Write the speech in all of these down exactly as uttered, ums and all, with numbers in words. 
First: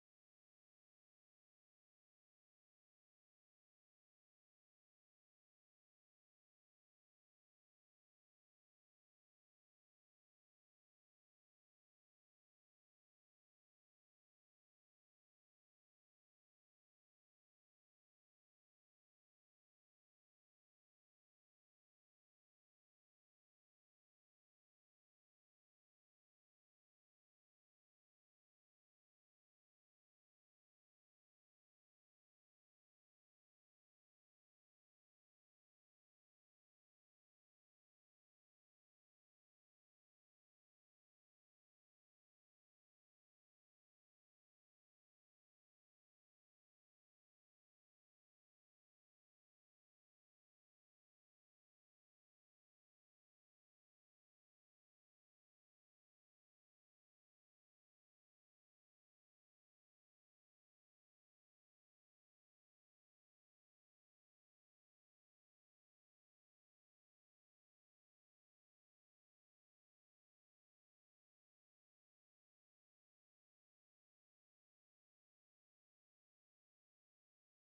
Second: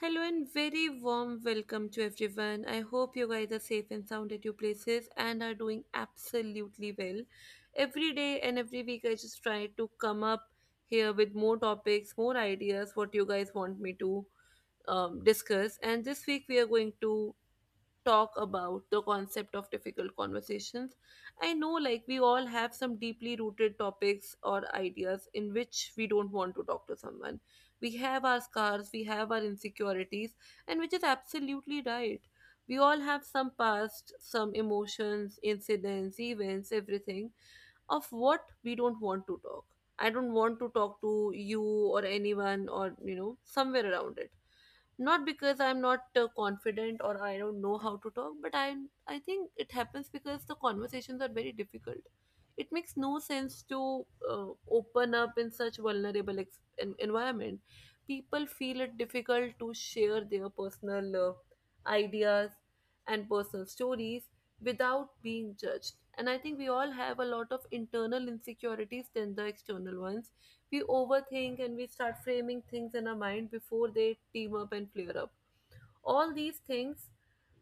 Hello and very warm welcome to everyone. I hope you guys are safe and sound at your places and are doing absolutely well. Every day and every week, I just try to come up here with more topics, more ideas, what you guys want me to um, discuss. And this week, we are going to talk about the concept of difficult conversations. I know, like, we all have some deeply rooted topics or ideas in which we don't want to talk to someone. We have our scars, we have our insecurities, and which is absolutely right. We all have some past, some emotions, incidents, events, everything of what we don't want to talk. I don't want to talk to you or anyone or, you know, somewhere around it, not because I'm not uh, confident or I don't know how to talk, but i i think it happens because the conversations are very difficult. It makes no sense to uh, open up in such vulnerable ex- en- environment. People feel it difficult to share their personal uh, ideas and personal stories without being judged. And I think we all have a lot of internal insecurities than the external ones. We overthink and we start framing things in our mind before they team up and flare up. All these things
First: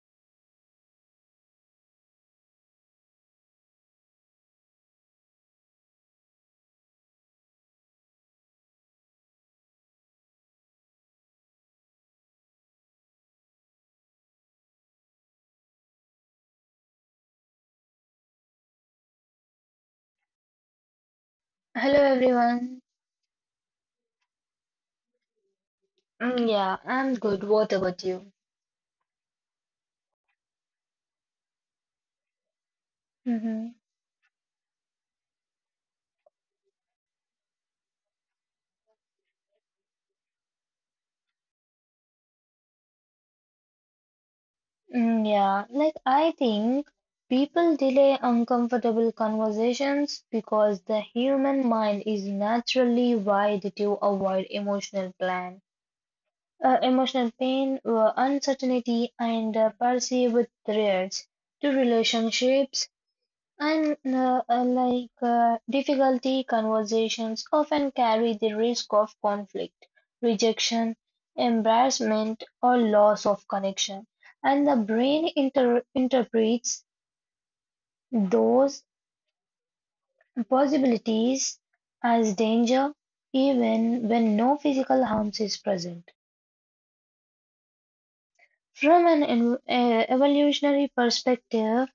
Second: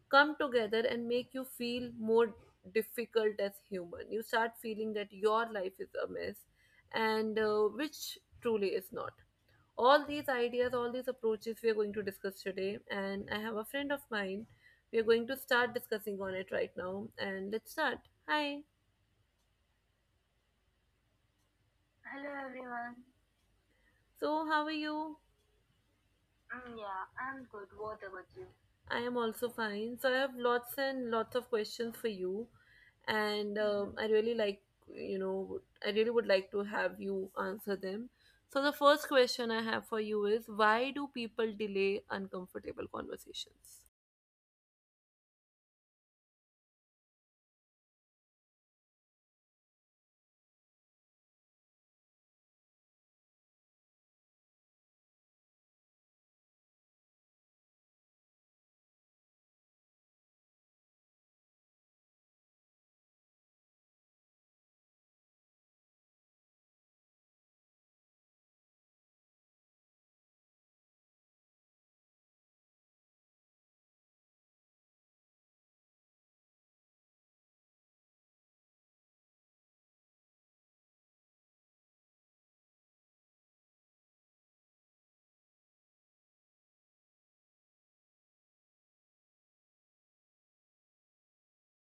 come together and make you feel more difficult as human. You start feeling that your life is a mess, and uh, which truly is not. All these ideas, all these approaches we are going to discuss today, and I have a friend of mine. We are going to start discussing on it right now, and let's start. Hi. Hello Hello everyone. everyone. So, how are you? Mm, Mm, yeah, yeah, I'm I'm good. good. What What about about you? you? I am also fine. So I have lots and lots of questions for you, and Mm-hmm. um, I really like, you know, I really would like to have you answer them. So the first question I have for you is, why do people delay uncomfortable conversations? Mm, yeah, like I think people delay uncomfortable conversations because the human mind is naturally wired to avoid emotional plan, uh, emotional pain, uh, uncertainty, and uh, perceived threats to relationships. And uh, uh, like uh, Difficulty conversations often carry the risk of conflict, rejection, embarrassment, or loss of connection. And the brain inter- interprets those possibilities as danger even when no physical harm is present. From an en- uh, evolutionary perspective,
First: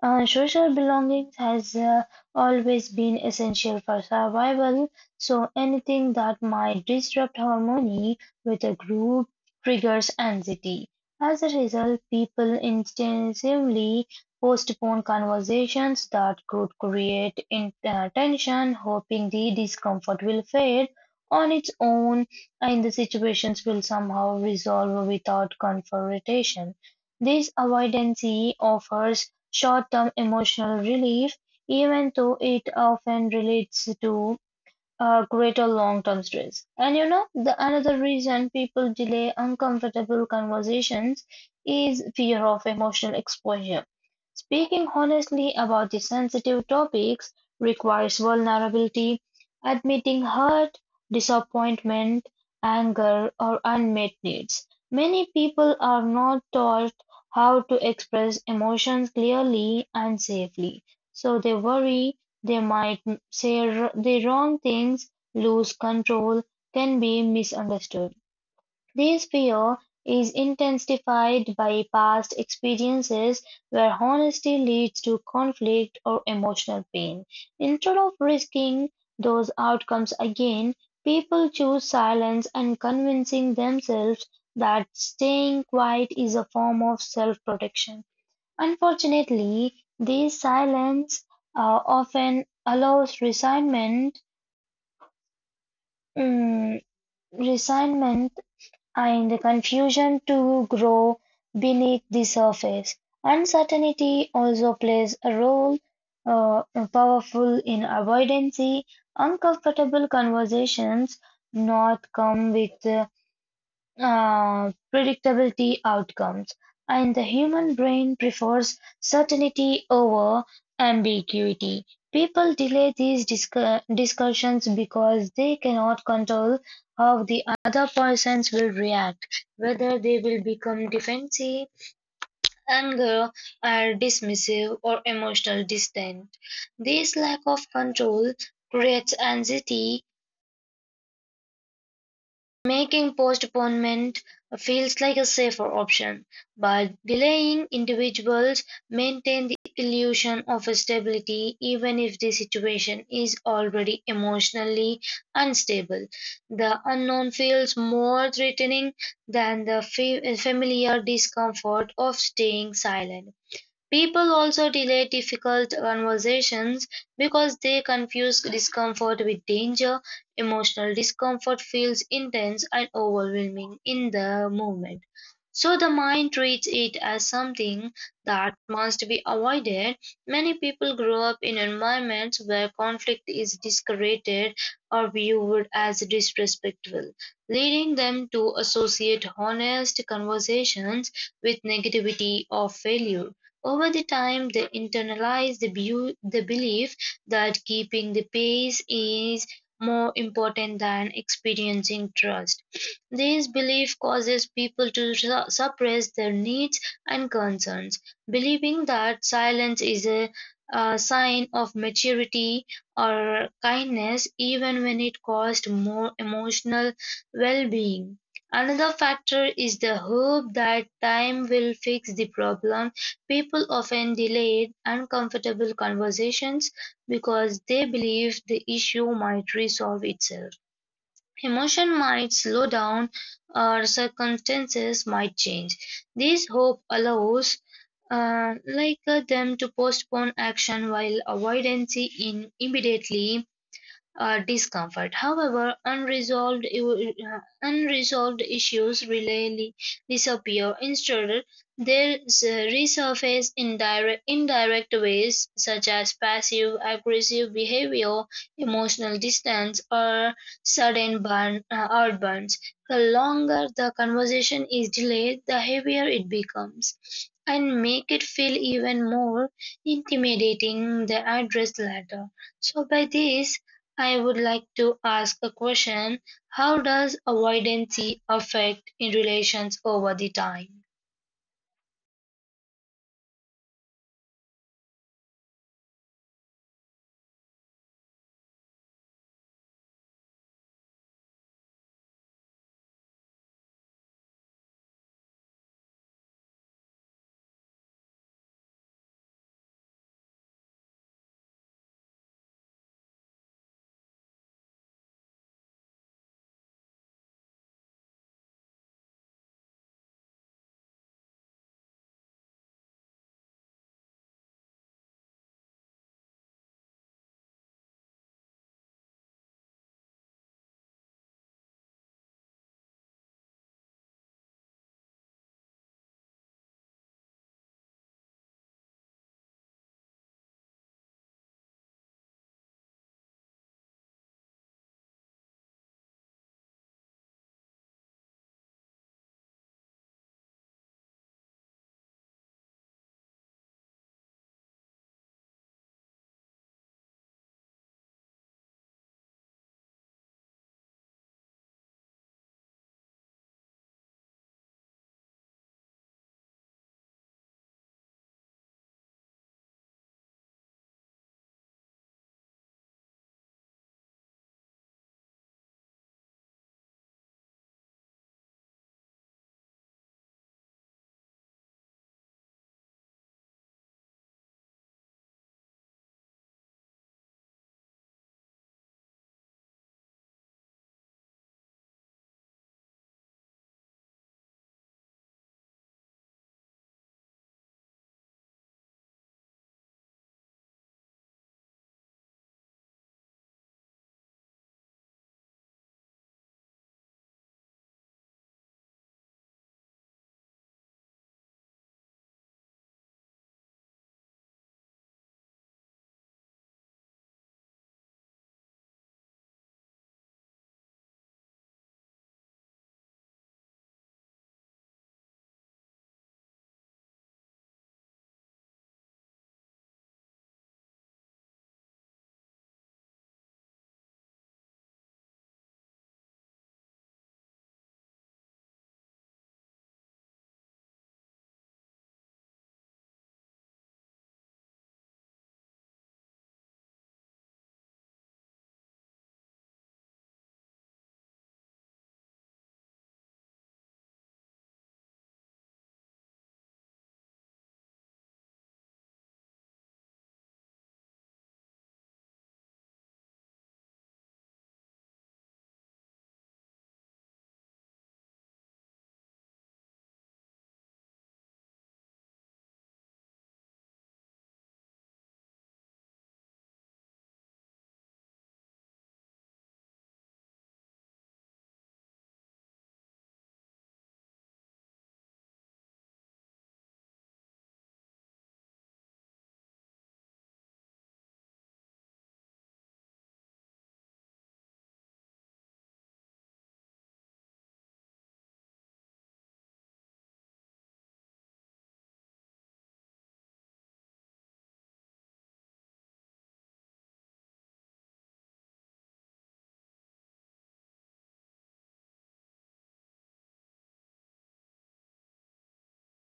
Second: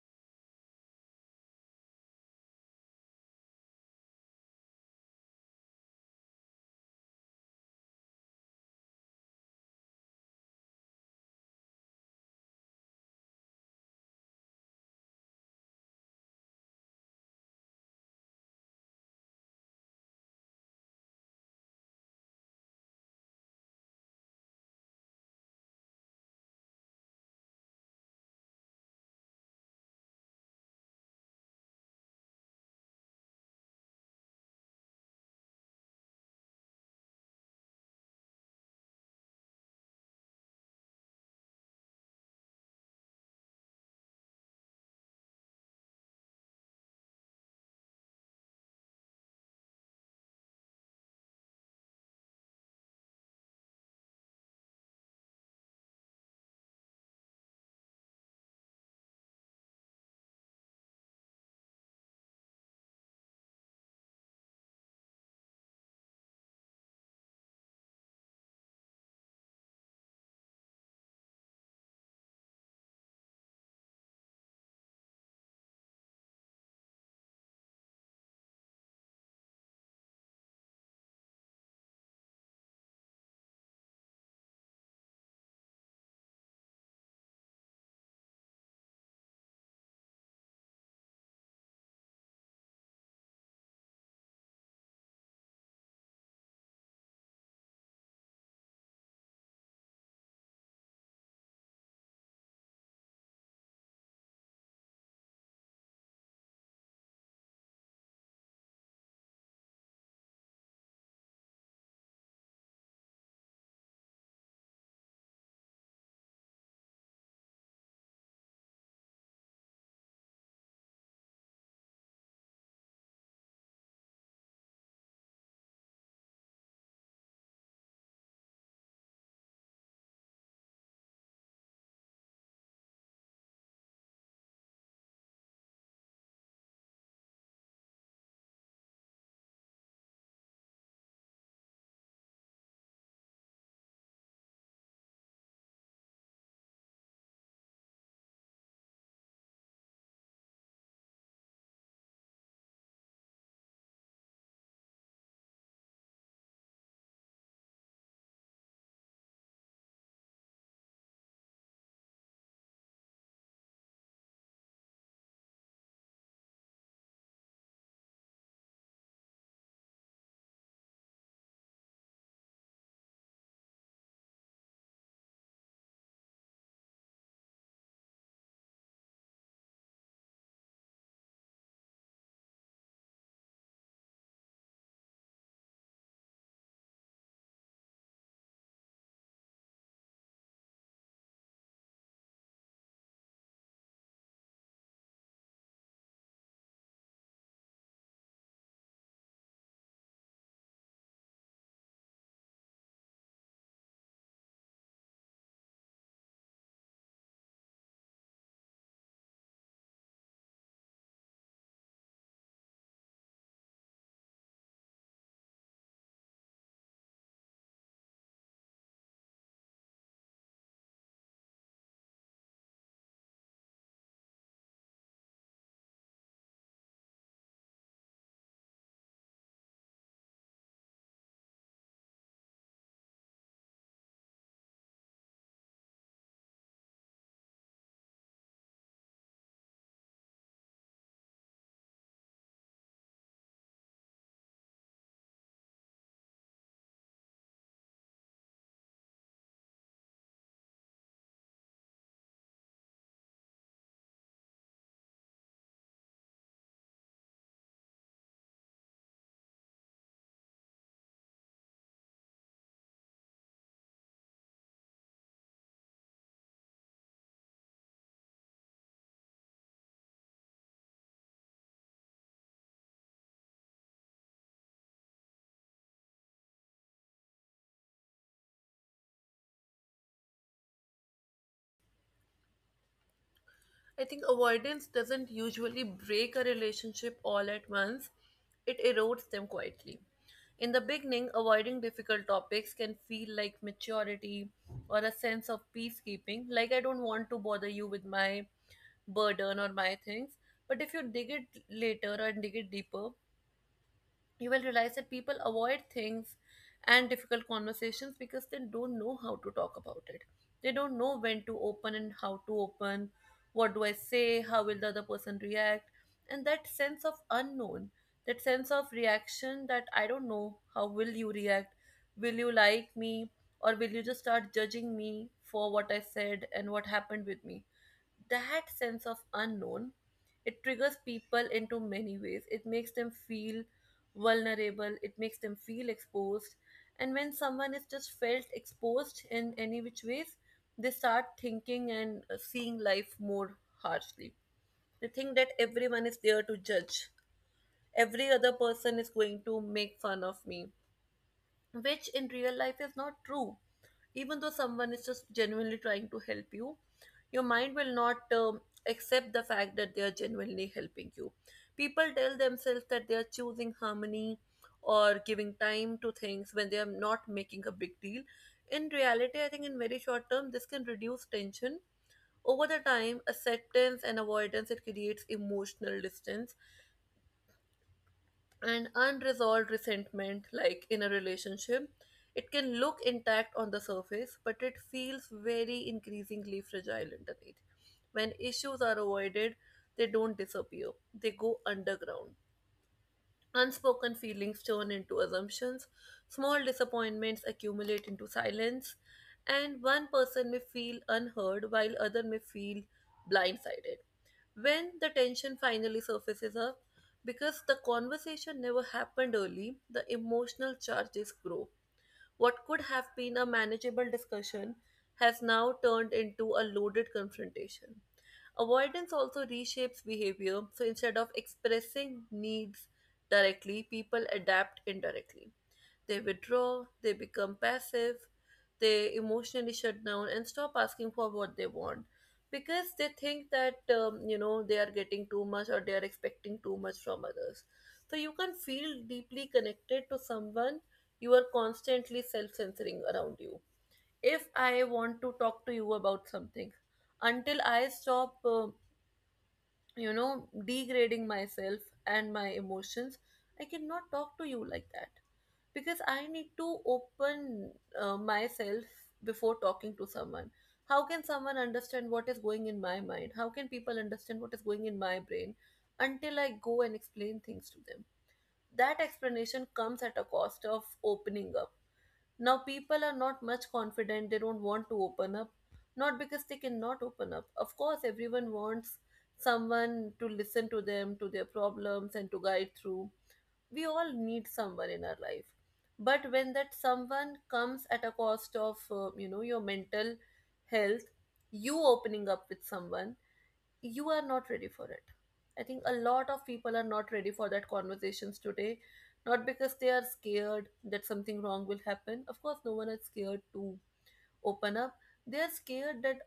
and social belonging has uh, always been essential for survival, so anything that might disrupt harmony with a group triggers anxiety. As a result, people instinctively postpone conversations that could create in, uh, tension, hoping the discomfort will fade on its own and the situations will somehow resolve without confrontation. This avoidance offers short-term emotional relief, even though it often relates to a greater long-term stress. And you know, the another reason people delay uncomfortable conversations is fear of emotional exposure. Speaking honestly about the sensitive topics requires vulnerability, admitting hurt, disappointment, anger, or unmet needs. Many people are not taught how to express emotions clearly and safely, so they worry they might say r- the wrong things, lose control, can be misunderstood. This fear is intensified by past experiences where honesty leads to conflict or emotional pain. Instead of risking those outcomes again, people choose silence and convincing themselves that staying quiet is a form of self protection. Unfortunately, this silence uh, often allows resentment, mm, resentment and confusion to grow beneath the surface. Uncertainty also plays a role uh, powerful in avoidance. Uncomfortable conversations not come with uh, uh, predictability outcomes, and the human brain prefers certainty over ambiguity. People delay these discu- discussions because they cannot control how the other persons will react, whether they will become defensive, anger, or dismissive, or emotional distant. This lack of control creates anxiety, making postponement feels like a safer option, but delaying individuals maintain the illusion of stability even if the situation is already emotionally unstable. The unknown feels more threatening than the fa- familiar discomfort of staying silent. People also delay difficult conversations because they confuse discomfort with danger. Emotional discomfort feels intense and overwhelming in the moment, so the mind treats it as something that must be avoided. Many people grow up in environments where conflict is discouraged or viewed as disrespectful, leading them to associate honest conversations with negativity or failure. Over the time, they internalize the, bu- the belief that keeping the pace is more important than experiencing trust. This belief causes people to su- suppress their needs and concerns, believing that silence is a, a sign of maturity or kindness, even when it caused more emotional well being. Another factor is the hope that time will fix the problem. People often delay uncomfortable conversations because they believe the issue might resolve itself. Emotion might slow down or circumstances might change. This hope allows uh, like uh, them to postpone action while avoidance in immediately uh, discomfort. However, unresolved uh, unresolved issues rarely disappear. Instead, they resurface in direct indirect ways such as passive aggressive behavior, emotional distance, or sudden burn uh, outbursts. The longer the conversation is delayed, the heavier it becomes, and make it feel even more intimidating the address letter. So by this, I would like to ask a question. How does avoidance affect in relations over the time? I think avoidance doesn't usually break a relationship all at once. It erodes them quietly. In the beginning, avoiding difficult topics can feel like maturity or a sense of peacekeeping, like I don't want to bother you with my burden or my things. But if you dig it later and dig it deeper, you will realize that people avoid things and difficult conversations because they don't know how to talk about it. They don't know when to open and how to open. What do I say? How will the other person react? And that sense of unknown, that sense of reaction, that I don't know how will you react? Will you like me? Or will you just start judging me for what I said and what happened with me? That sense of unknown, it triggers people into many ways. It makes them feel vulnerable, it makes them feel exposed. And when someone is just felt exposed in any which ways, they start thinking and uh, seeing life more harshly. They think that everyone is there to judge, every other person is going to make fun of me, which in real life is not true. Even though someone is just genuinely trying to help you, your mind will not um, accept the fact that they are genuinely helping you. People tell themselves that they are choosing harmony or giving time to things when they are not making a big deal. In reality, I think in very short term, this can reduce tension. Over the time, acceptance and avoidance, it creates emotional distance and unresolved resentment. Like in a relationship, it can look intact on the surface, but it feels very increasingly fragile underneath. When issues are avoided, they don't disappear, they go underground. Unspoken feelings turn into assumptions, small disappointments accumulate into silence, and one person may feel unheard while other may feel blindsided. When the tension finally surfaces up, because the conversation never happened early, the emotional charges grow. What could have been a manageable discussion has now turned into a loaded confrontation. Avoidance also reshapes behavior, so instead of expressing needs directly, people adapt indirectly. They withdraw, they become passive, they emotionally shut down and stop asking for what they want because they think that um, you know, they are getting too much or they are expecting too much from others. So you can feel deeply connected to someone you are constantly self-censoring around you. If I want to talk to you about something, until I stop, uh, you know, degrading myself and my emotions, I cannot talk to you like that because I need to open uh, myself before talking to someone. How can someone understand what is going in my mind? How can people understand what is going in my brain until I go and explain things to them? That explanation comes at a cost of opening up. Now, people are not much confident, they don't want to open up, not because they cannot open up. Of course, everyone wants someone to listen to them, to their problems, and to guide through. We all need someone in our life, but when that someone comes at a cost of uh, you know, your mental health, you opening up with someone, you are not ready for it. I think a lot of people are not ready for that conversations today, not because they are scared that something wrong will happen. Of course, no one is scared to open up. They are scared that,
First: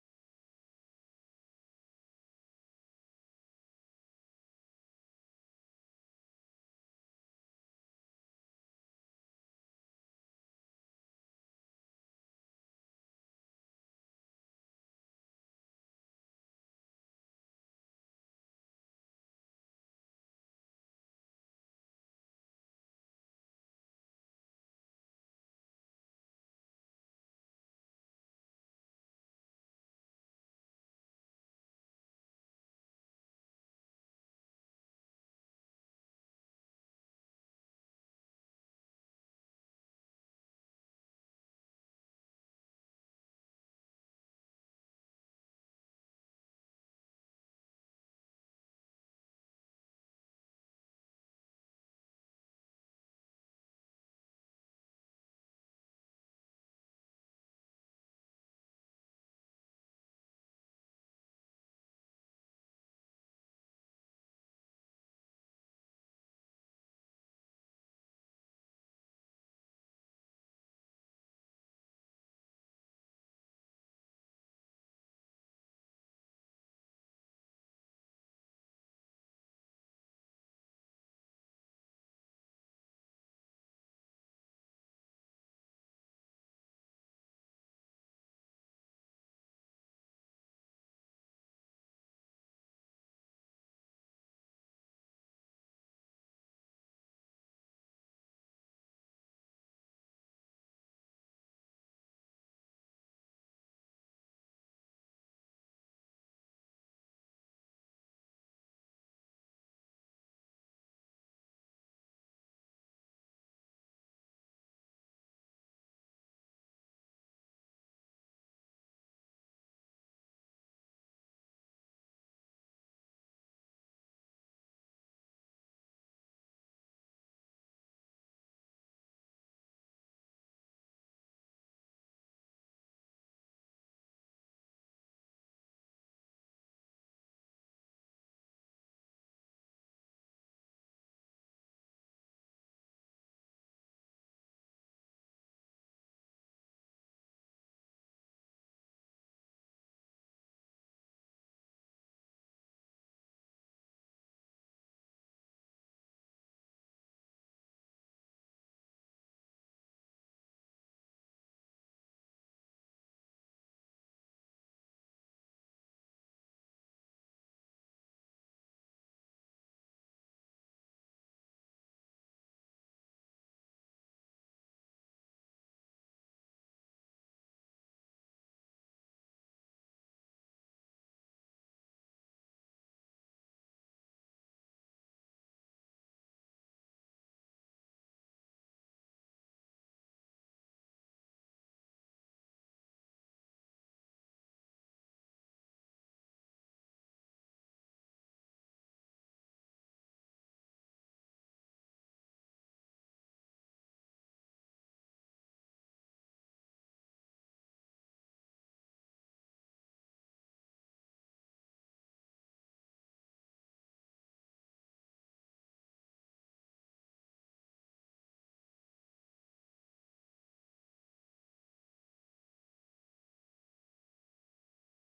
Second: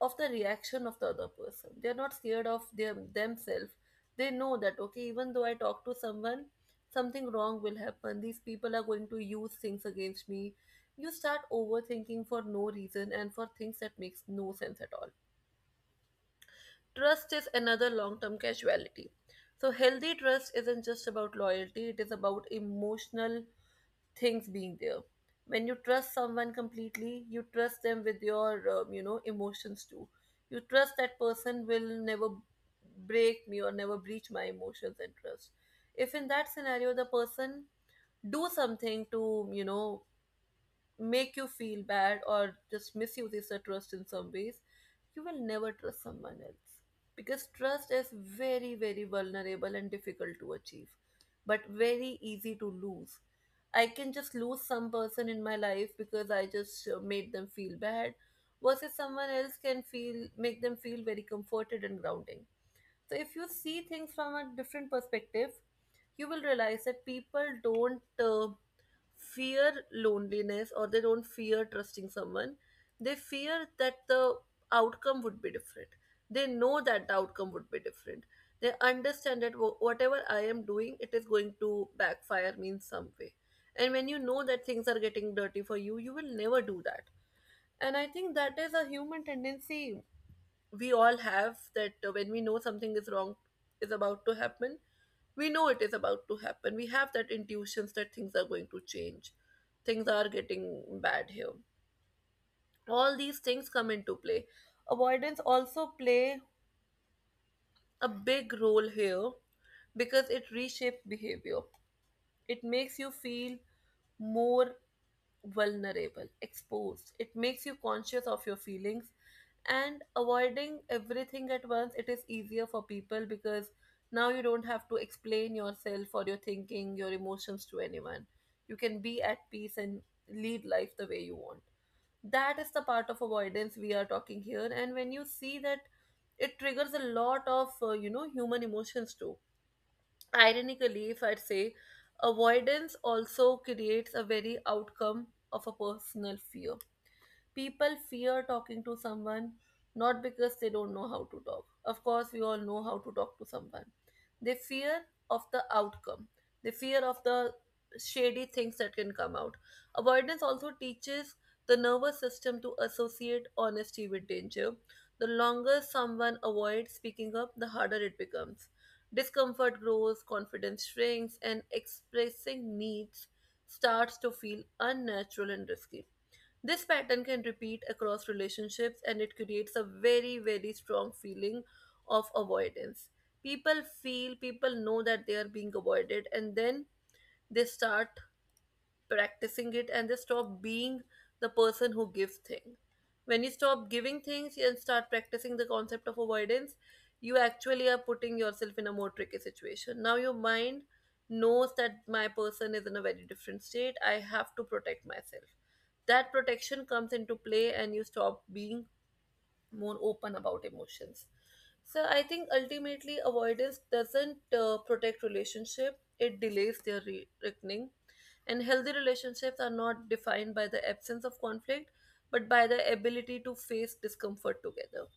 of the reaction of the other person. They are not scared of their themselves. They know that, okay, even though I talk to someone, something wrong will happen, these people are going to use things against me. You start overthinking for no reason and for things that makes no sense at all. Trust is another long term casualty. So healthy trust isn't just about loyalty, it is about emotional things being there. When you trust someone completely, you trust them with your, um, you know, emotions too. You trust that person will never break me or never breach my emotions and trust. If in that scenario the person do something to, you know, make you feel bad or just misuses the trust in some ways, you will never trust someone else. Because trust is very, very vulnerable and difficult to achieve, but very easy to lose. I can just lose some person in my life because I just uh, made them feel bad, versus someone else can feel make them feel very comforted and grounding. So if you see things from a different perspective, you will realize that people don't uh, fear loneliness or they don't fear trusting someone. They fear that the outcome would be different. They know that the outcome would be different. They understand that wh- whatever I am doing, it is going to backfire me in some way. And when you know that things are getting dirty for you, you will never do that. And I think that is a human tendency. We all have that uh, when we know something is wrong is about to happen, we know it is about to happen. We have that intuitions that things are going to change, things are getting bad here. All these things come into play. Avoidance also play a big role here because it reshapes behavior. It makes you feel more vulnerable, exposed. It makes you conscious of your feelings and avoiding everything at once. It is easier for people because now you don't have to explain yourself or your thinking, your emotions to anyone. You can be at peace and lead life the way you want. That is the part of avoidance we are talking here. And when you see that, it triggers a lot of uh, you know, human emotions too. Ironically, if I'd say, avoidance also creates a very outcome of a personal fear. People fear talking to someone not because they don't know how to talk. Of course, we all know how to talk to someone. They fear of the outcome, they fear of the shady things that can come out. Avoidance also teaches the nervous system to associate honesty with danger. The longer someone avoids speaking up, the harder it becomes. Discomfort grows, confidence shrinks, and expressing needs starts to feel unnatural and risky. This pattern can repeat across relationships and it creates a very, very strong feeling of avoidance. People feel, people know that they are being avoided, and then they start practicing it and they stop being the person who gives things. When you stop giving things and start practicing the concept of avoidance, you actually are putting yourself in a more tricky situation. Now your mind knows that my person is in a very different state. I have to protect myself. That protection comes into play and you stop being more open about emotions. So I think ultimately avoidance doesn't uh, protect relationship; it delays their re- reckoning. And healthy relationships are not defined by the absence of conflict, but by the ability to face discomfort together.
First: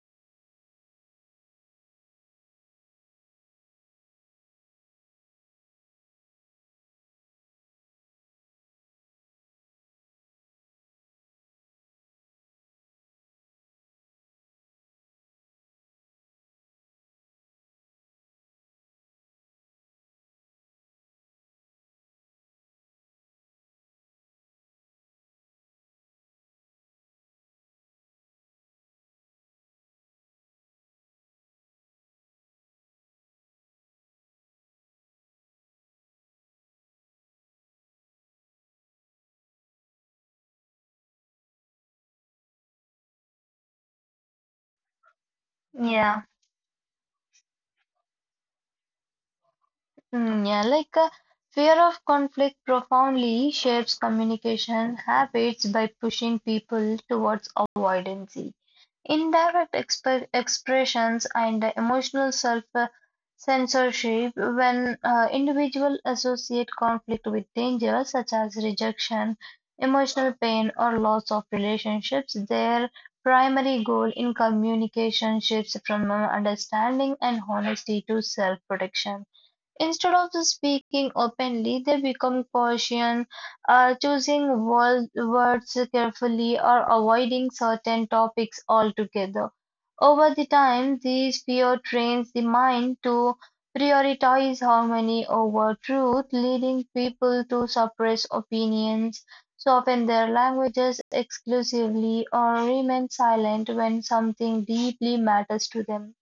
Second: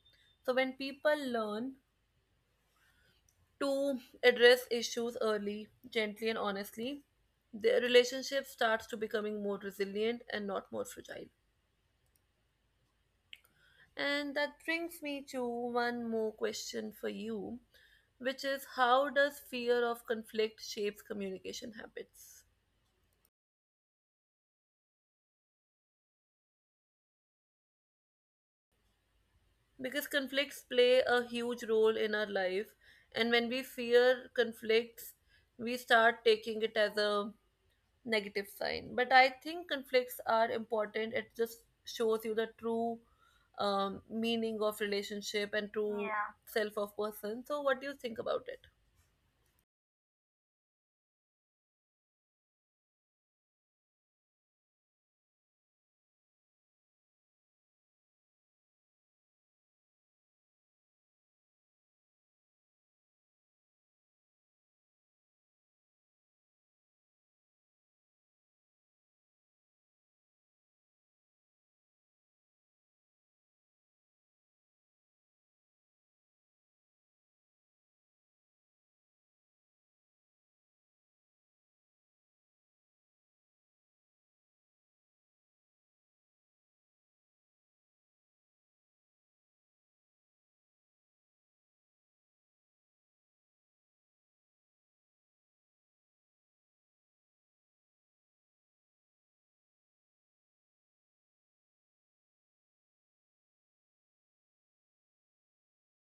So when people learn to address issues early, gently and honestly, their relationship starts to becoming more resilient and not more fragile. And that brings me to one more question for you, which is how does fear of conflict shapes communication habits? Because conflicts play a huge role in our life, and when we fear conflicts, we start taking it as a negative sign. But I think conflicts are important. It just shows you the true um, meaning of relationship and true, Yeah, Yeah, self of person. So, what do you think about it? mm, yeah, like uh, fear of conflict profoundly shapes communication habits by pushing people towards avoidance. Indirect exp- expressions and emotional self-censorship when uh, individuals associate conflict with danger, such as rejection, emotional pain, or loss of relationships. Their primary goal in communication shifts from understanding and honesty to self-protection. Instead of speaking openly, they become cautious, uh, choosing wol- words carefully or avoiding certain topics altogether. Over the time, this fear trains the mind to prioritize harmony over truth, leading people to suppress opinions, soften their languages exclusively, or remain silent when something deeply matters to them.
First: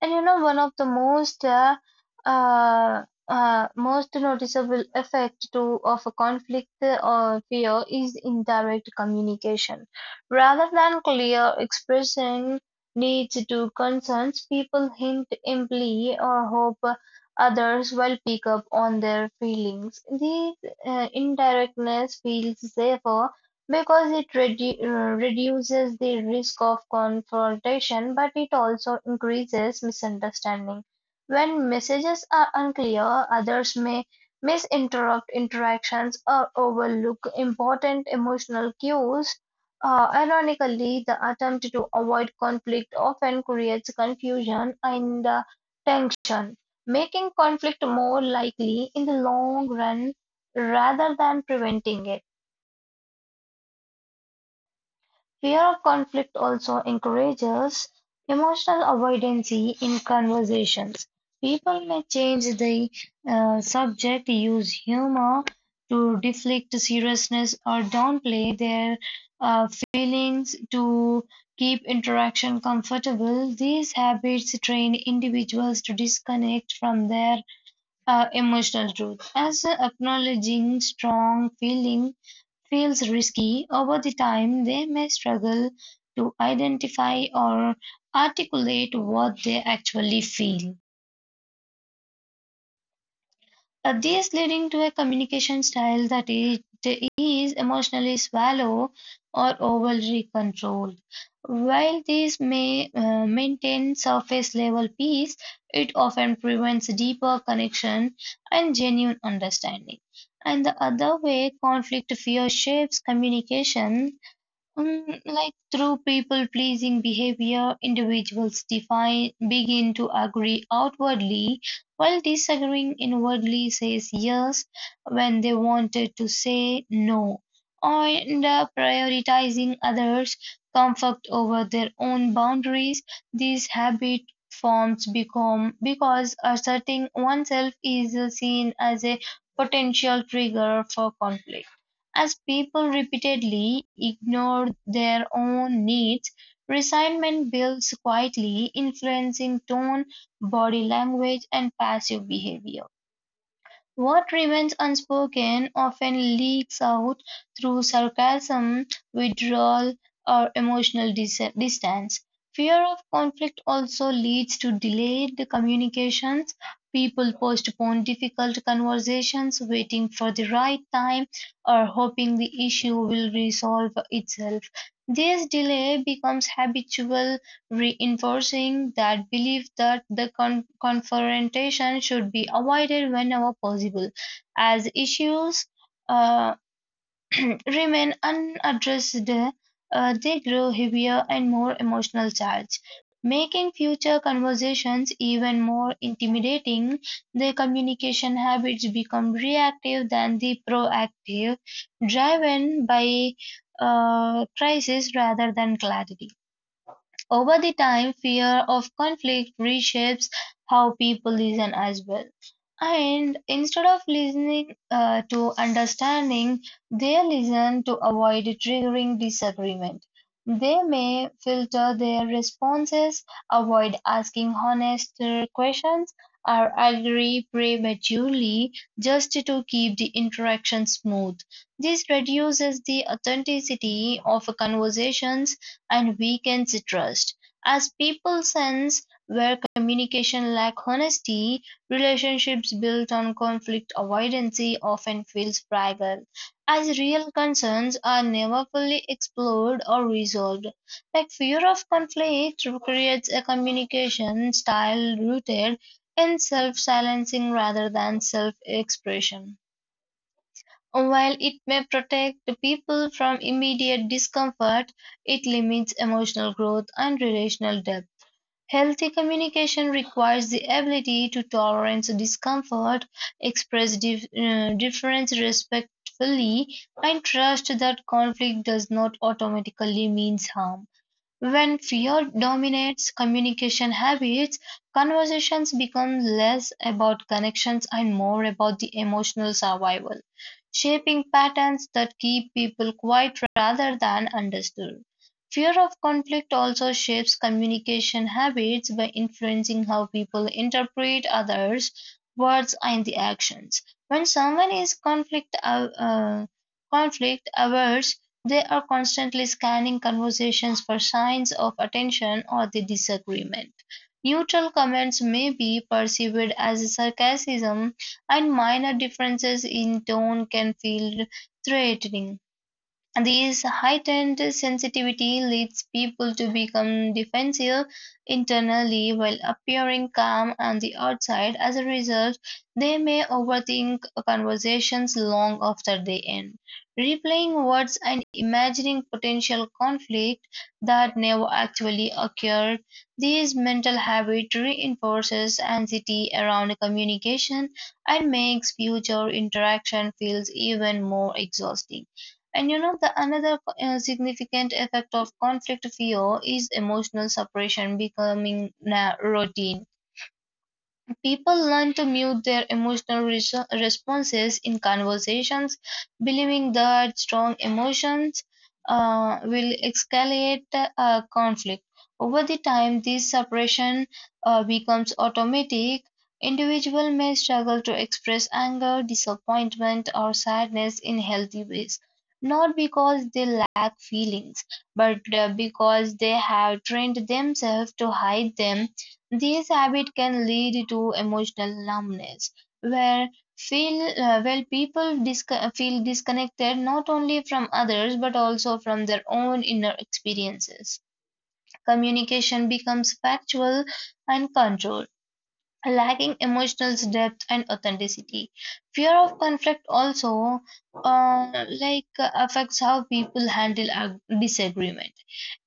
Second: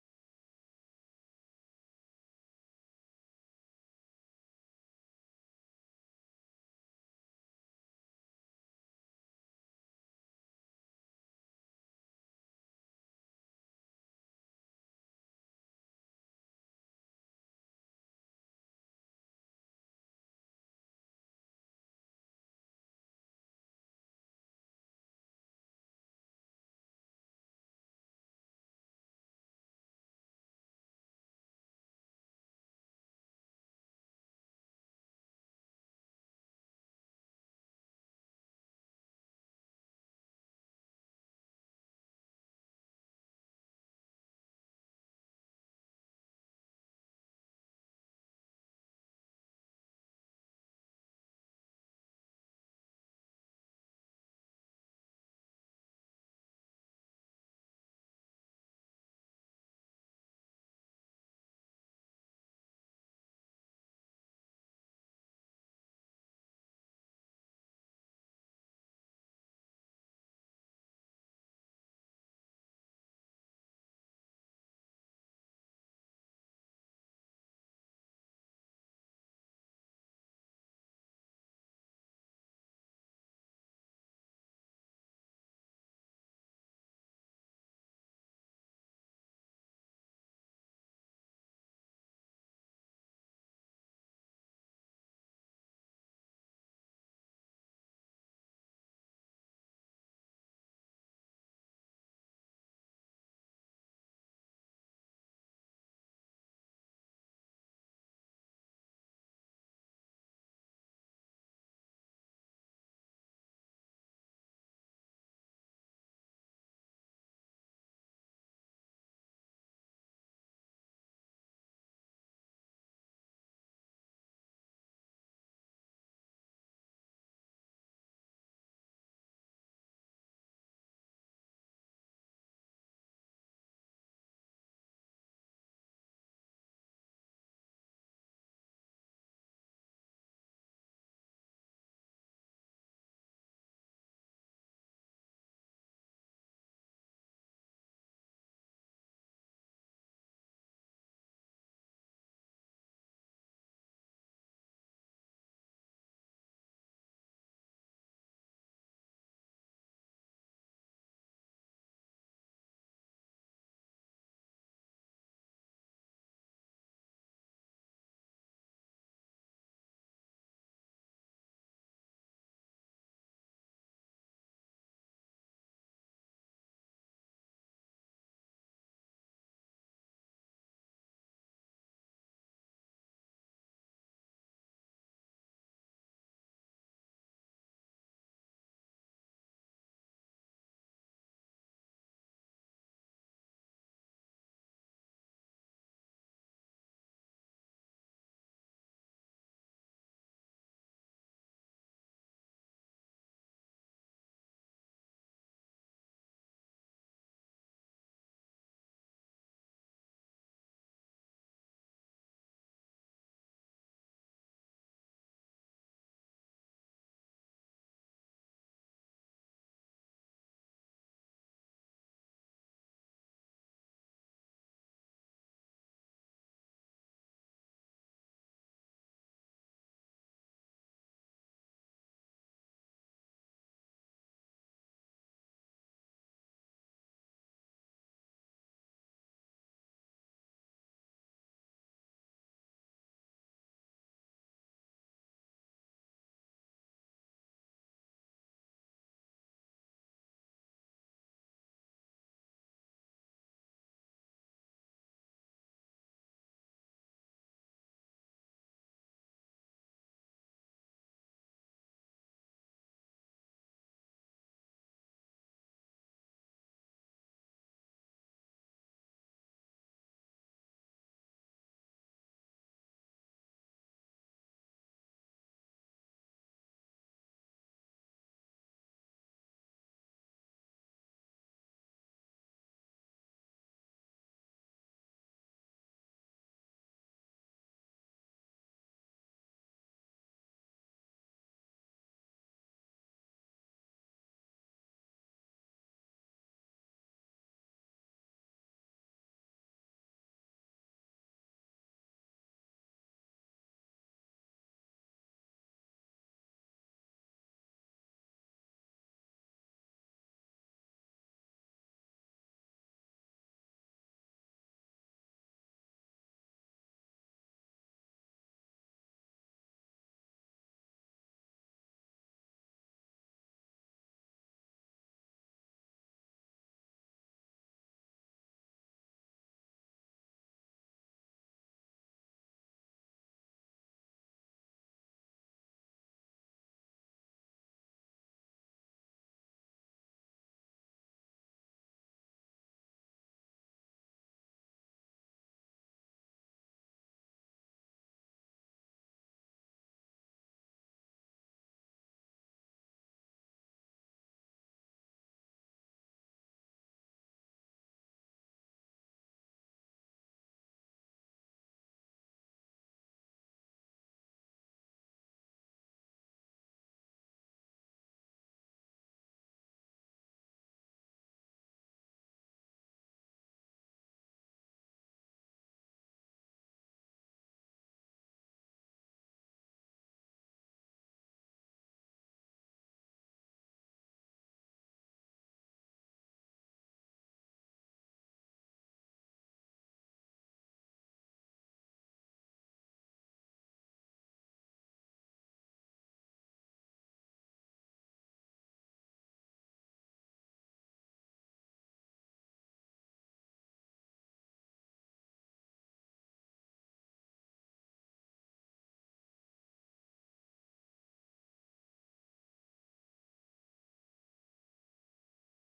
And you know, one of the most uh, uh, uh, most noticeable effect to of a conflict uh, or fear is indirect communication. Rather than clear expressing needs to concerns, people hint imply or hope others will pick up on their feelings. These uh, indirectness feels safer because it redu- uh, reduces the risk of confrontation, but it also increases misunderstanding. When messages are unclear, others may misinterrupt interactions or overlook important emotional cues. Uh, ironically, the attempt to avoid conflict often creates confusion and uh, tension, making conflict more likely in the long run rather than preventing it. Fear of conflict also encourages emotional avoidance in conversations. People may change the uh, subject, use humor to deflect seriousness, or downplay their uh, feelings to keep interaction comfortable. These habits train individuals to disconnect from their uh, emotional truth. As acknowledging strong feeling feels risky, over the time they may struggle to identify or articulate what they actually feel. Uh, this leading to a communication style that it is emotionally shallow or overly controlled. While this may uh, maintain surface level peace, it often prevents deeper connection and genuine understanding. And the other way conflict fear shapes communication, Um, like through people pleasing behavior, individuals define, begin to agree outwardly while disagreeing inwardly, says yes when they wanted to say no, and uh, prioritizing others' comfort over their own boundaries. This habit forms become because asserting oneself is uh, seen as a potential trigger for conflict. As people repeatedly ignore their own needs, resentment builds quietly, influencing tone, body language, and passive behavior. What remains unspoken often leaks out through sarcasm, withdrawal, or emotional dis- distance. Fear of conflict also leads to delayed communications. People postpone difficult conversations, waiting for the right time or hoping the issue will resolve itself. This delay becomes habitual reinforcing that belief that the con- confrontation should be avoided whenever possible, as issues uh, remain unaddressed. Uh, they grow heavier and more emotional charged, making future conversations even more intimidating. Their communication habits become reactive than the proactive, driven by uh, crisis rather than clarity. Over the time, fear of conflict reshapes how people listen as well. And instead of listening uh, to understanding, they listen to avoid triggering disagreement. They may filter their responses, avoid asking honest uh, questions, or agree prematurely just to keep the interaction smooth. This reduces the authenticity of conversations and weakens trust, as people sense where communication lacks honesty, relationships built on conflict avoidance often feels fragile, as real concerns are never fully explored or resolved. Like fear of conflict creates a communication style rooted in self silencing rather than self expression. While it may protect people from immediate discomfort, it limits emotional growth and relational depth. Healthy communication requires the ability to tolerate discomfort, express dif- uh, difference respectfully, and trust that conflict does not automatically mean harm. When fear dominates communication habits, conversations become less about connections and more about the emotional survival, shaping patterns that keep people quiet rather than understood. Fear of conflict also shapes communication habits by influencing how people interpret others' words and the actions. When someone is conflict, uh, uh, conflict averse, they are constantly scanning conversations for signs of attention or the disagreement. Neutral comments may be perceived as sarcasm, and minor differences in tone can feel threatening. And this heightened sensitivity leads people to become defensive internally while appearing calm on the outside. As a result, they may overthink conversations long after they end, replaying words and imagining potential conflict that never actually occurred. This mental habit reinforces anxiety around communication and makes future interaction feels even more exhausting. And you know, the another uh, significant effect of conflict fear is emotional suppression becoming na routine. People learn to mute their emotional res- responses in conversations, believing that strong emotions uh, will escalate uh, conflict. Over the time, this suppression uh, becomes automatic. Individual may struggle to express anger, disappointment, or sadness in healthy ways, not because they lack feelings, but uh, because they have trained themselves to hide them. This habit can lead to emotional numbness, where feel uh, where people disc- feel disconnected not only from others but also from their own inner experiences. Communication becomes factual and controlled, lacking emotional depth and authenticity. Fear of conflict also uh, like uh, affects how people handle a disagreement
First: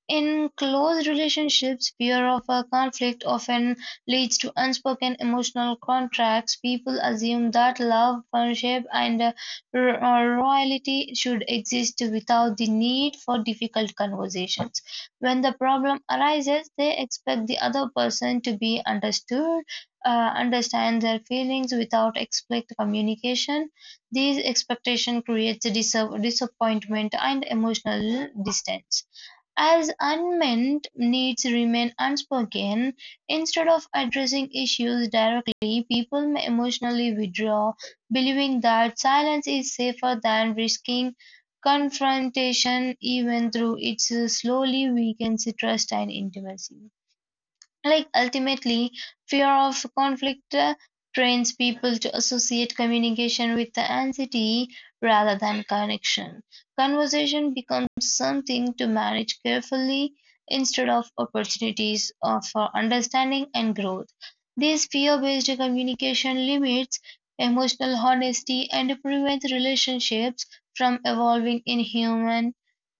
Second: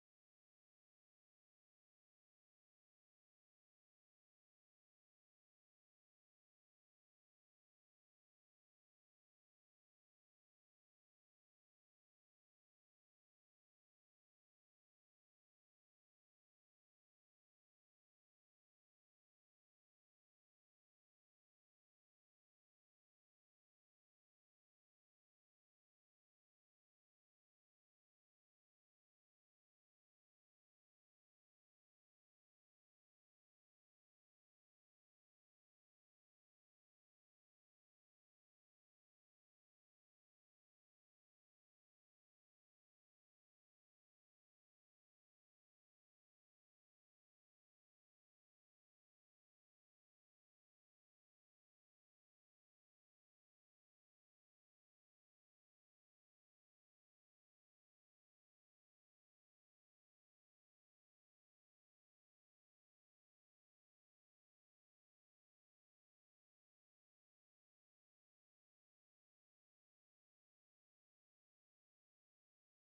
in close relationships, fear of a conflict often leads to unspoken emotional contracts. People assume that love, friendship, and uh, ro- uh, loyalty should exist without the need for difficult conversations. When the problem arises, they expect the other person to be understood, uh, understand their feelings without explicit communication. These expectations create dis- disappointment and emotional distance. As unmet needs remain unspoken, instead of addressing issues directly, people may emotionally withdraw, believing that silence is safer than risking confrontation, even through it slowly weakens trust and intimacy. Like ultimately, fear of conflict uh, trains people to associate communication with the anxiety rather than connection. Conversation becomes something to manage carefully instead of opportunities of- for understanding and growth. These fear-based communication limits emotional honesty and prevents relationships from evolving in human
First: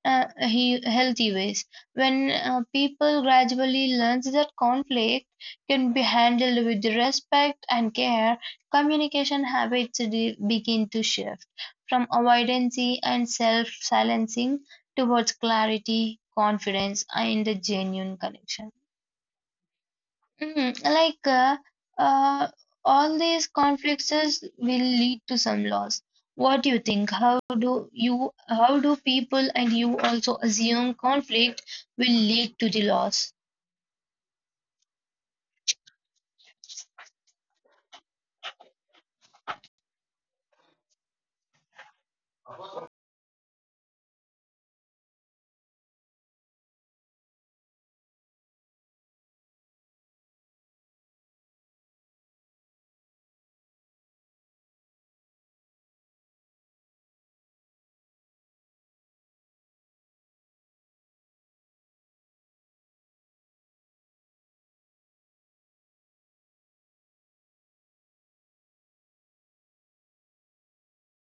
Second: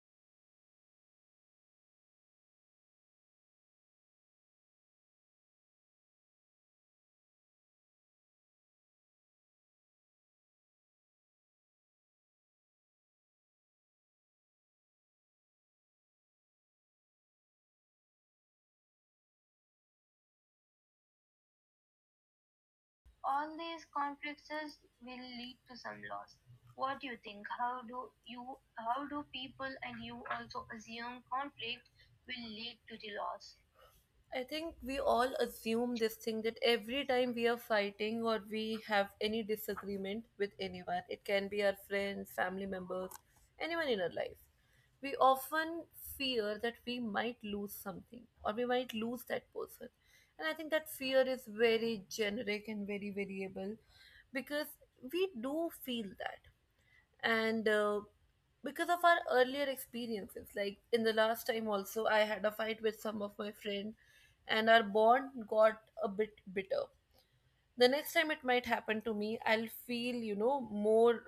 uh, he- healthy ways. When uh, people gradually learn that conflict can be handled with respect and care, communication habits de- begin to shift from avoidance and self silencing towards clarity, confidence, and a genuine connection. Mm, like uh, uh, all All these these conflicts conflicts is- will will lead to lead some to some loss. loss. What do you What do you think? think? How How do do you? you? How do How do people and people, you and you also also, assume assume conflict conflict will will lead to lead the to the loss? loss? I think we all assume this thing that every time we are fighting or we have any disagreement with anyone, it can be our friends, family members, anyone in our life, we often fear that we might lose something or we might lose that person. And I think that fear is very generic and very variable because we do feel that, and uh, because of our earlier experiences, like in the last time also I had a fight with some of my friend, and our bond got a bit bitter. The next time it might happen to me, I'll feel, you know more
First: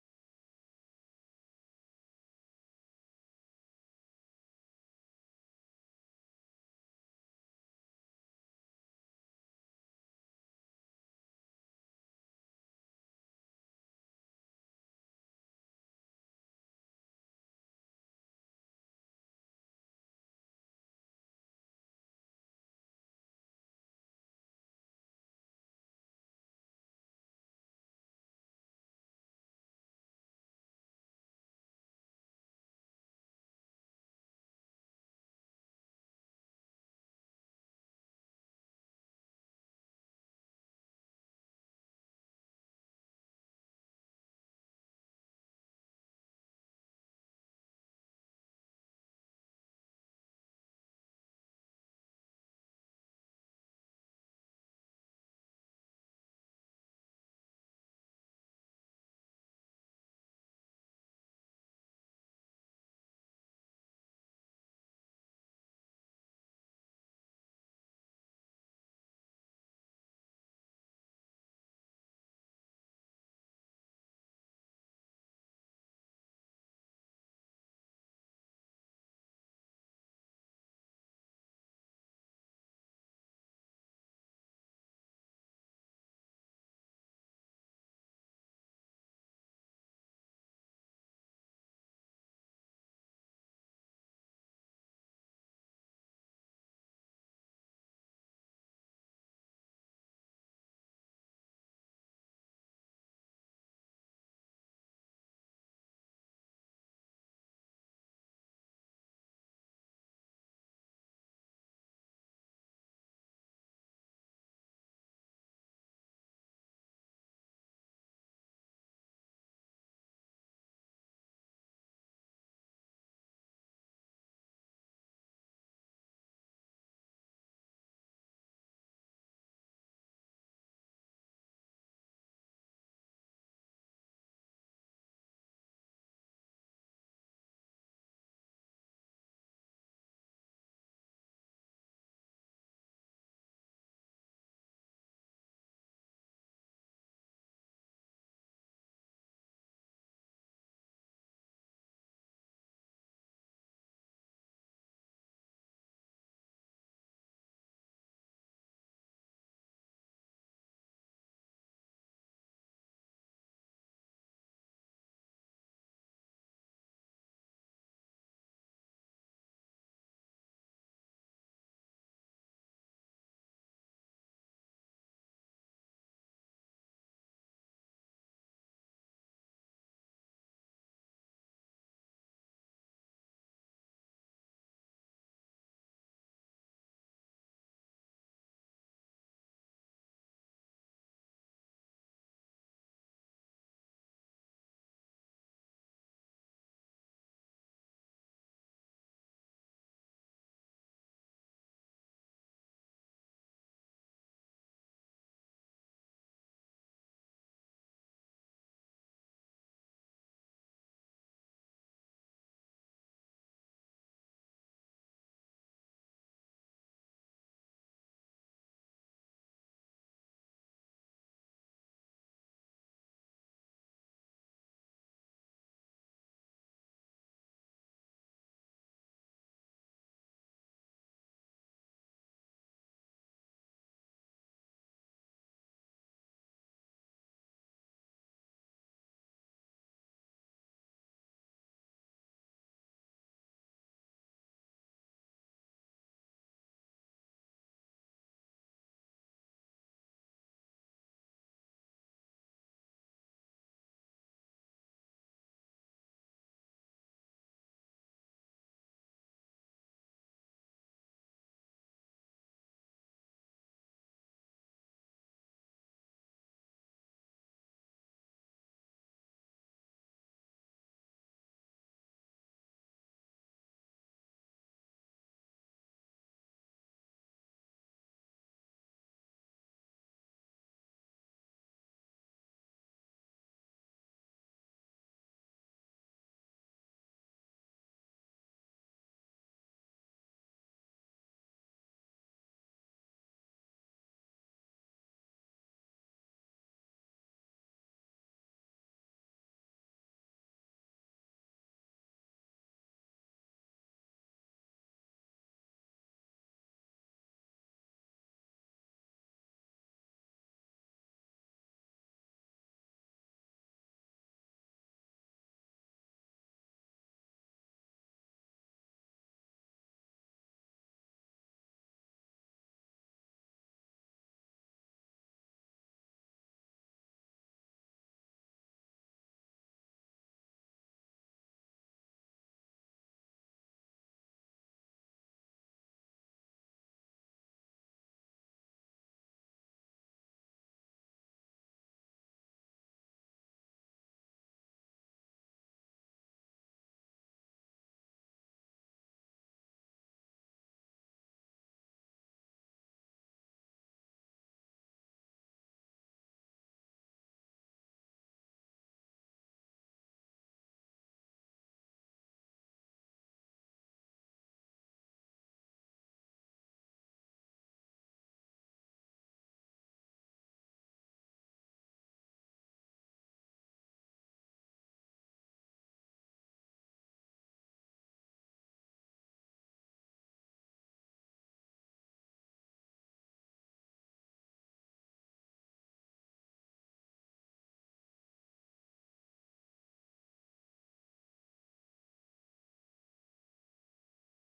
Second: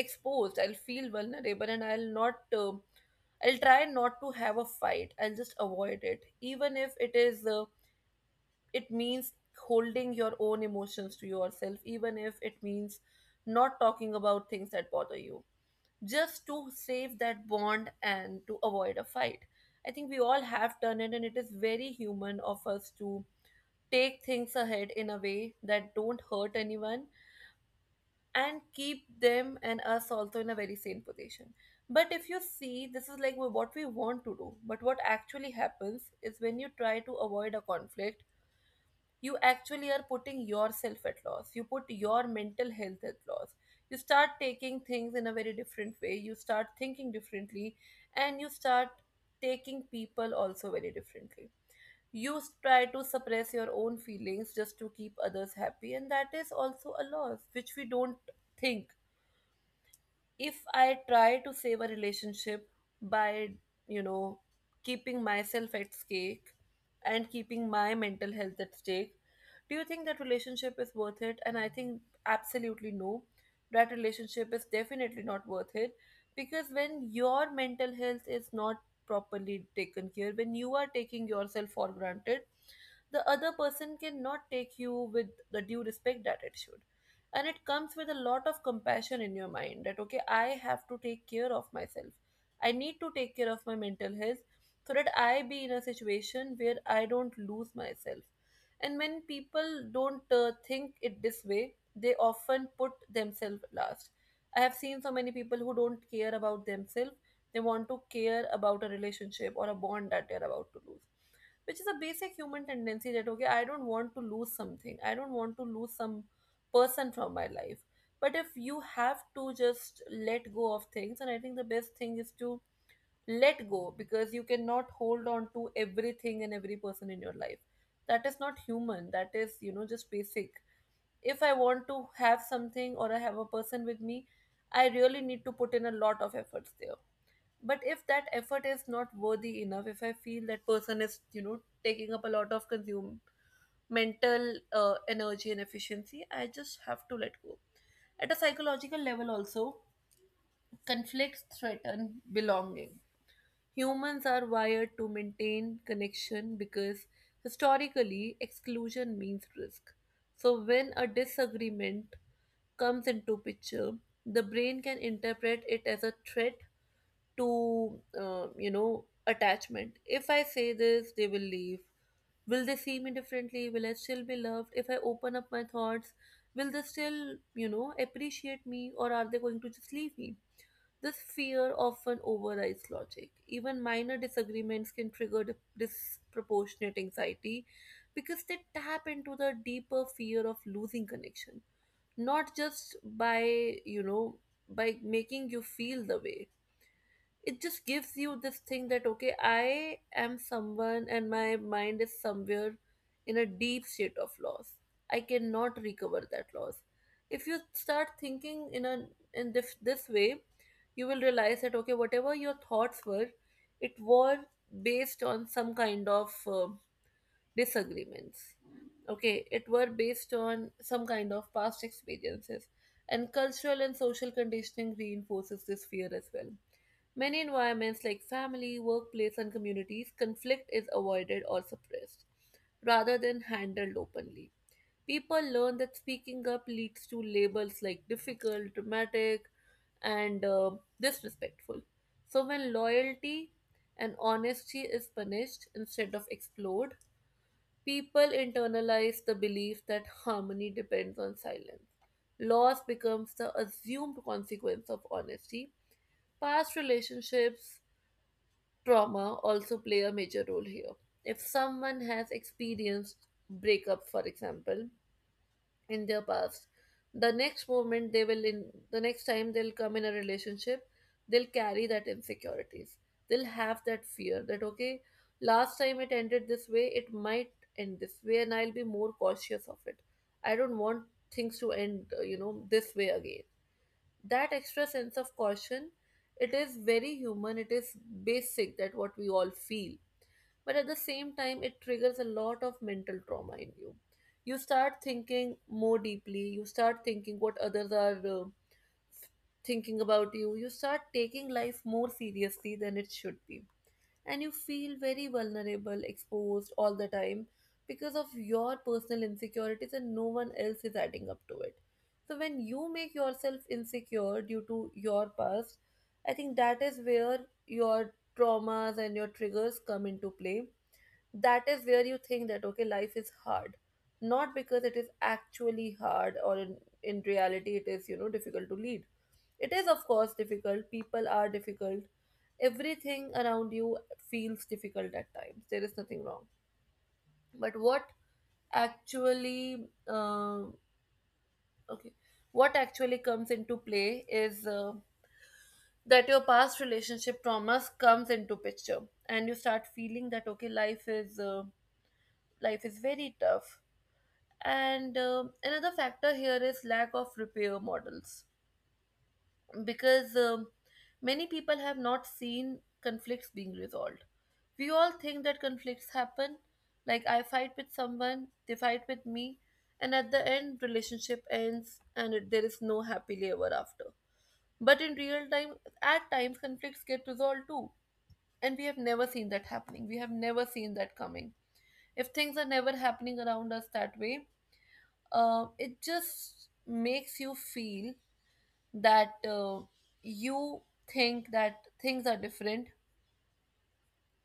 exposed, I'll feel vulnerable, and i'll not uh, I'll try not to have a fight. I'll just avoid it, even if it is uh, it means holding your own emotions to yourself, even if it means not talking about things that bother you, just to save that bond and to avoid a fight. I think we all have done it, and it is very human of us to take things ahead in a way that don't hurt anyone and keep them and us also in a very sane position. But if you see, this is like what we want to do. But what actually happens is when you try to avoid a conflict, you actually are putting yourself at loss. You put your mental health at loss. You start taking things in a very different way. You start thinking differently, and you start taking people also very differently. You s- try to suppress your own feelings just to keep others happy, and that is also a loss which we don't think. If I try to save a relationship by, you know, keeping myself at stake and keeping my mental health at stake, do you think that relationship is worth it? And I think absolutely no. That relationship is definitely not worth it, because when your mental health is not properly taken care, when you are taking yourself for granted, the other person cannot take you with the due respect that it should. And it comes with a lot of compassion in your mind that, okay, I have to take care of myself. I need to take care of my mental health so that I be in a situation where I don't lose myself. And when people don't uh, think it this way, they often put themselves last. I have seen so many people who don't care about themselves. They want to care about a relationship or a bond that they're about to lose, which is a basic human tendency that, okay, I don't want to lose something, I don't want to lose some person from my life. But if you have to just let go of things, and I think the best thing is to let go, because you cannot hold on to everything and every person in your life. That is not human. That is, you know, just basic. If I want to have something or I have a person with me, I really need to put in a lot of efforts there. But if that effort is not worthy enough, if I feel that person is, you know taking up a lot of consume mental uh, energy and efficiency, I just have to let go. At a psychological level also, conflicts threaten belonging. Humans are wired to maintain connection because historically exclusion means risk. So when a disagreement comes into picture, the brain can interpret it as a threat to uh, you know attachment. If I say this, they will leave. Will they see me differently? Will I still be loved if I open up my thoughts? Will they still, you know appreciate me, or are they going to just leave me? This fear often overrides logic. Even minor disagreements can trigger dip- disproportionate anxiety, because they tap into the deeper fear of losing connection, not just by you know by making you feel the way. It just gives you this thing that, okay, I am someone, and my mind is somewhere in a deep state of loss. I cannot recover that loss. If you start thinking in a in this this way, you will realize that, okay, whatever your thoughts were, it was based on some kind of uh, disagreements. Okay, it were based on some kind of past experiences, and cultural and social conditioning reinforces this fear as well. Many environments like family, workplace, and communities, conflict is avoided or suppressed rather than handled openly. People learn that speaking up leads to labels like difficult, dramatic, and uh, disrespectful. So, when loyalty and honesty is punished instead of explored, people internalize the belief that harmony depends on silence. Loss becomes the assumed consequence of honesty. Past relationships, trauma also play a major role here. If someone has experienced breakup, for example, in their paths, the next moment they will in the next time they'll come in a relationship, they'll carry that insecurities. They'll have that fear that, okay, last time it ended this way, it might end this way, and I'll be more cautious of it. I don't want things to end, uh, you know this way again. That extra sense of caution, it is very human, it is basic, that what we all feel. But at the same time, it triggers a lot of mental trauma in you. You start thinking more deeply. You start thinking what others are uh, thinking about you. You start taking life more seriously than it should be, and you feel very vulnerable, exposed all the time because of your personal insecurities, and no one else is adding up to it. So when you make yourself insecure due to your past, I think that is where your traumas and your triggers come into play. That is where you think that, okay, life is hard, not because it is actually hard, or in, in reality it is, you know difficult to lead. It is of course difficult, people are difficult, everything around you feels difficult at times. There is nothing wrong. But what actually um okay what actually comes into play is uh, that your past relationship traumas comes into picture, and you start feeling that, okay, life is uh, life is very tough. And um another factor here is lack of repair models, because, um, many people have not seen conflicts being resolved. We all think that conflicts happen, like I fight with someone, they fight with me, and at the end relationship ends, and it, there is no happily ever after. But in real time, at times conflicts get resolved too, and we have never seen that happening, we have never seen that coming. If things are never happening around us that way, uh, it just makes you feel that, uh, you think that things are different.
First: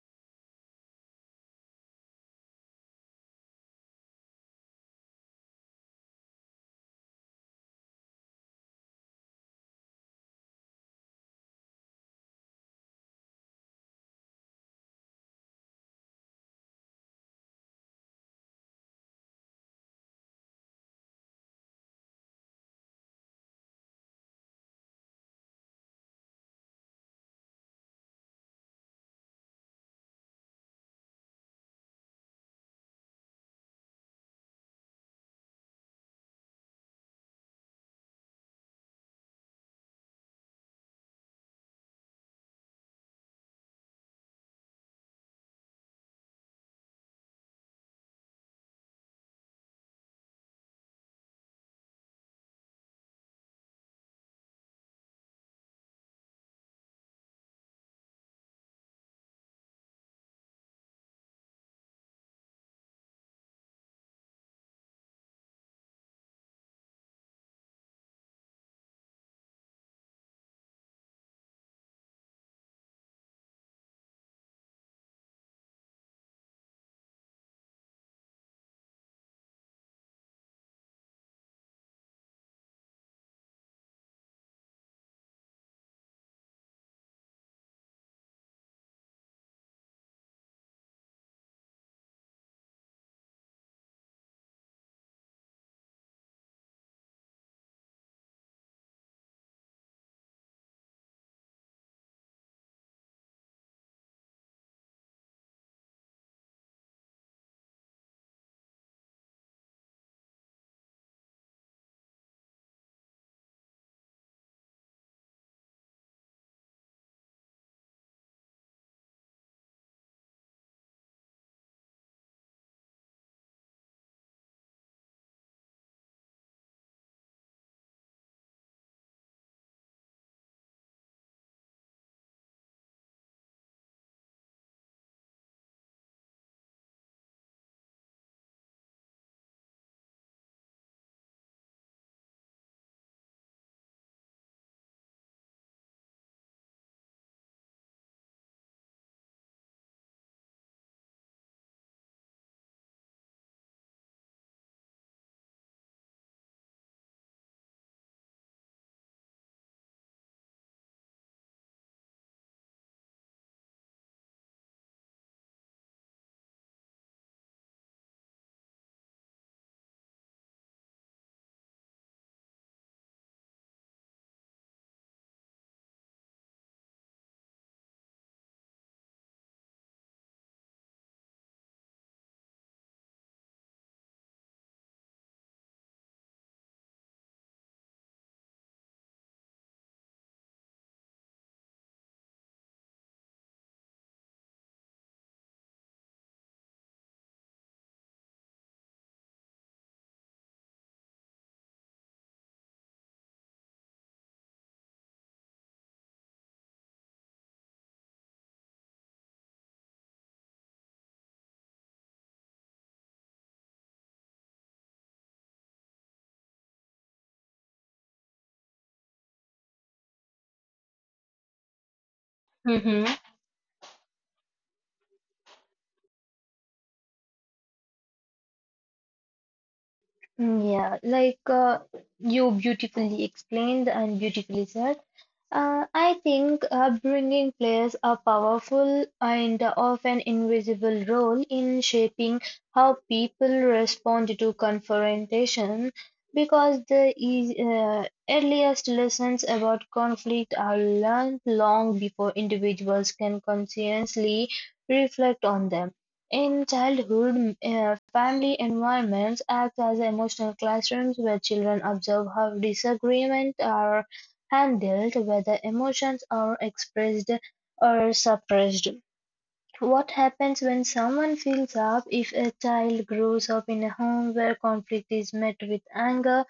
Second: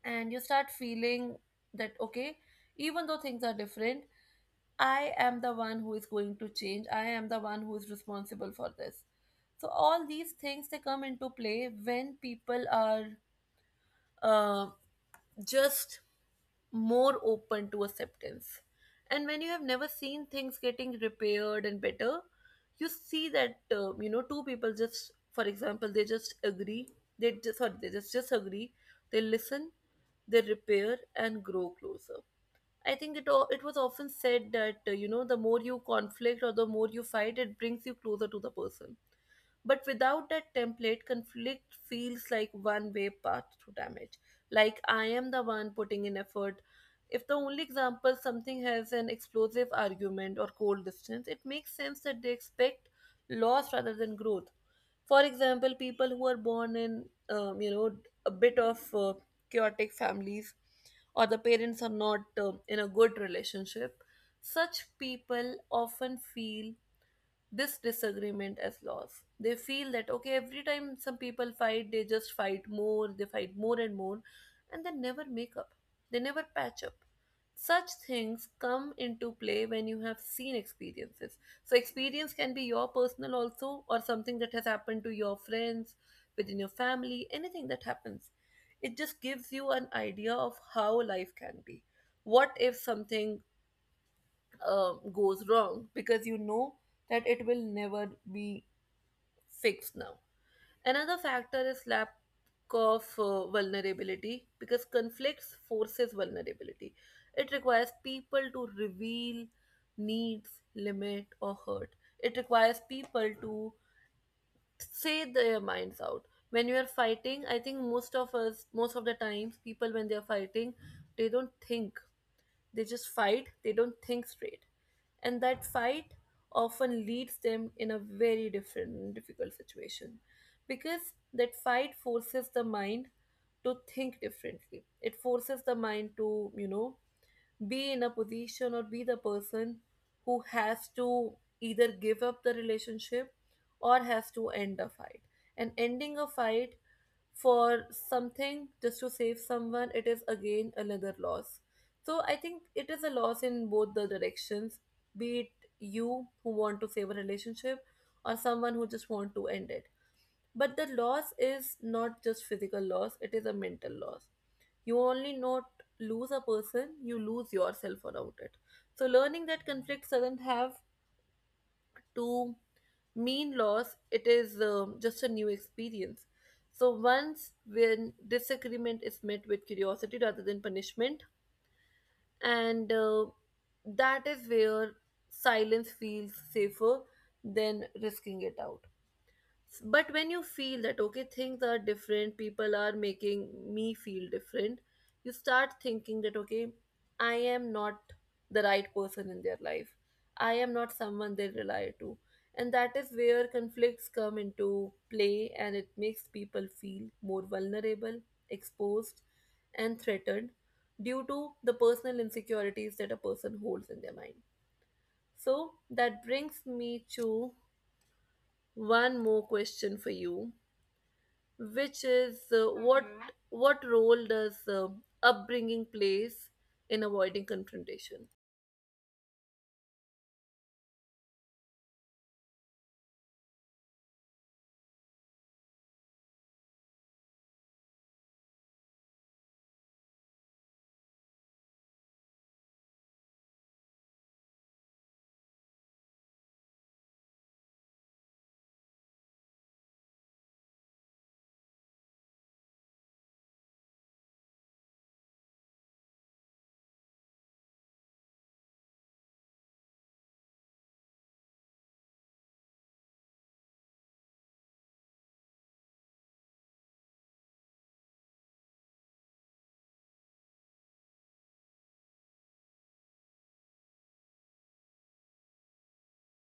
And you start feeling that, okay, even though things are different, I am the one who is going to change, I am the one who is responsible for this. So all these things, they come into play when people are, uh, just more open to acceptance. And when you have never seen things getting repaired and better, you see that, uh, you know two people just, for example, they just agree, they just sorry, they just just agree, they listen, they repair and grow closer. I think it o- it was often said that, uh, you know the more you conflict or the more you fight, it brings you closer to the person. But without that template, conflict feels like one way path to damage. Like I am the one putting in effort. If the only example something has an explosive argument or cold distance, it makes sense that they expect loss rather than growth. For example, people who are born in, um, you know, a bit of uh, chaotic families, or the parents are not uh, in a good relationship, such people often feel this disagreement as loss. They feel that, okay, every time some people fight, they just fight more, they fight more and more, and they never make up, they never patch up. Such things come into play when you have seen experiences. So, experience can be your personal also, or something that has happened to your friends, within your family, anything that happens. It just gives you an idea of how life can be. What if something um, goes wrong because you know that it will never be fixed now. Another factor is lack of uh, vulnerability because conflicts forces vulnerability. It requires people to reveal needs, limit, or hurt. It requires people to say their minds out. When you are fighting, I think most of us, most of the times, people when they are fighting, they don't think they just fight, they don't think straight. And that fight often leads them in a very different and difficult situation because that fight forces the mind to think differently. It forces the mind to, you know, be in a position or be the person who has to either give up the relationship or has to end a fight. And ending a fight for something just to save someone, it is again another loss. So I think it is a loss in both the directions, be it you who want to save a relationship or someone who just want to end it. But the loss is not just physical loss, it is a mental loss. You only not lose a person, you lose yourself around it. So learning that conflict doesn't have to mean loss, it is um, just a new experience. So, once when disagreement is met with curiosity rather than punishment, and uh, that is where silence feels safer than risking it out, but when you feel that okay, things are different, people are making me feel different, you start thinking that okay, I am not the right person in their life, I am not someone they rely to. And that is where conflicts come into play, and it makes people feel more vulnerable, exposed, and threatened due to the personal insecurities that a person holds in their mind. So that brings me to one more question for you, which is uh, what Mm-hmm. Mhm. what role does uh, upbringing plays in avoiding confrontation? Yeah, like uh, you beautifully explained and beautifully said. Uh, I think upbringing plays a powerful and often invisible role in shaping how people respond to confrontation because the eas- uh, earliest lessons about conflict are learned long before individuals can consciously reflect on them. In childhood, uh, family environments act as emotional classrooms where children observe how disagreements are handled, whether emotions are expressed or suppressed. What happens when someone feels up if a child grows up in a home where conflict is met with anger?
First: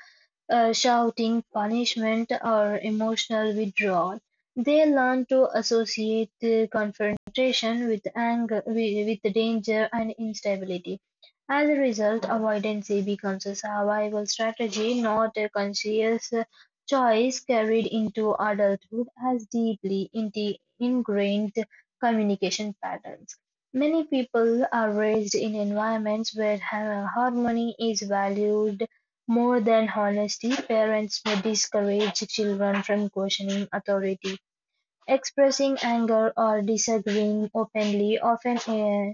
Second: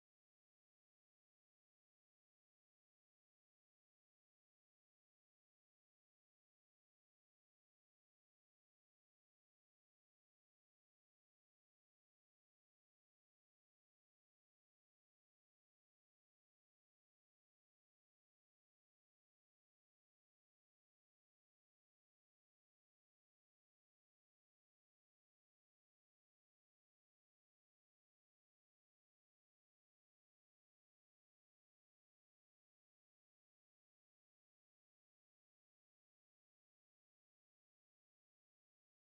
uh, Shouting, punishment, or emotional withdrawal. They learn to associate the confrontation with anger, with, with danger, and instability. As a result, avoidance becomes a survival strategy, not a conscious uh, choice carried into adulthood as deeply inti- ingrained communication patterns. Many people are raised in environments where har- harmony is valued more than honesty, parents may discourage children from questioning authority, expressing anger, or disagreeing openly, often uh,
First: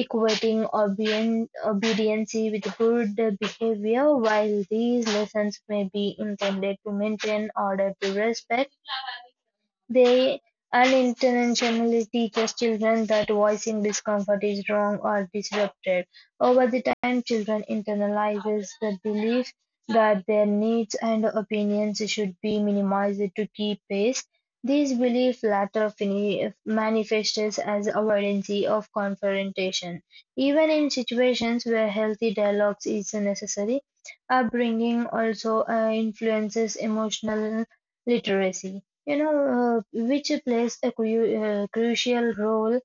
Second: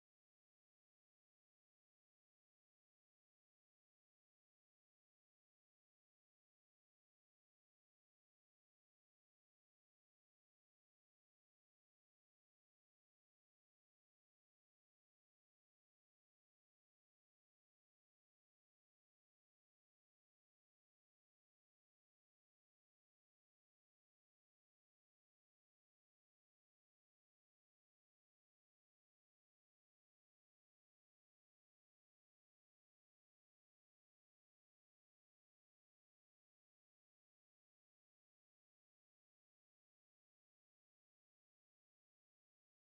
equating obedien- obedience with good behavior. While these lessons may be intended to maintain order to respect, they unintentionally teaches children that voicing discomfort is wrong or disrupted. Over the time, children internalizes the belief that their needs and opinions should be minimized to keep pace. This belief later fini- manifests as avoidance of confrontation. Even in situations where healthy dialogues is necessary, upbringing also uh, influences emotional literacy you know, uh, which plays a cru- uh, crucial role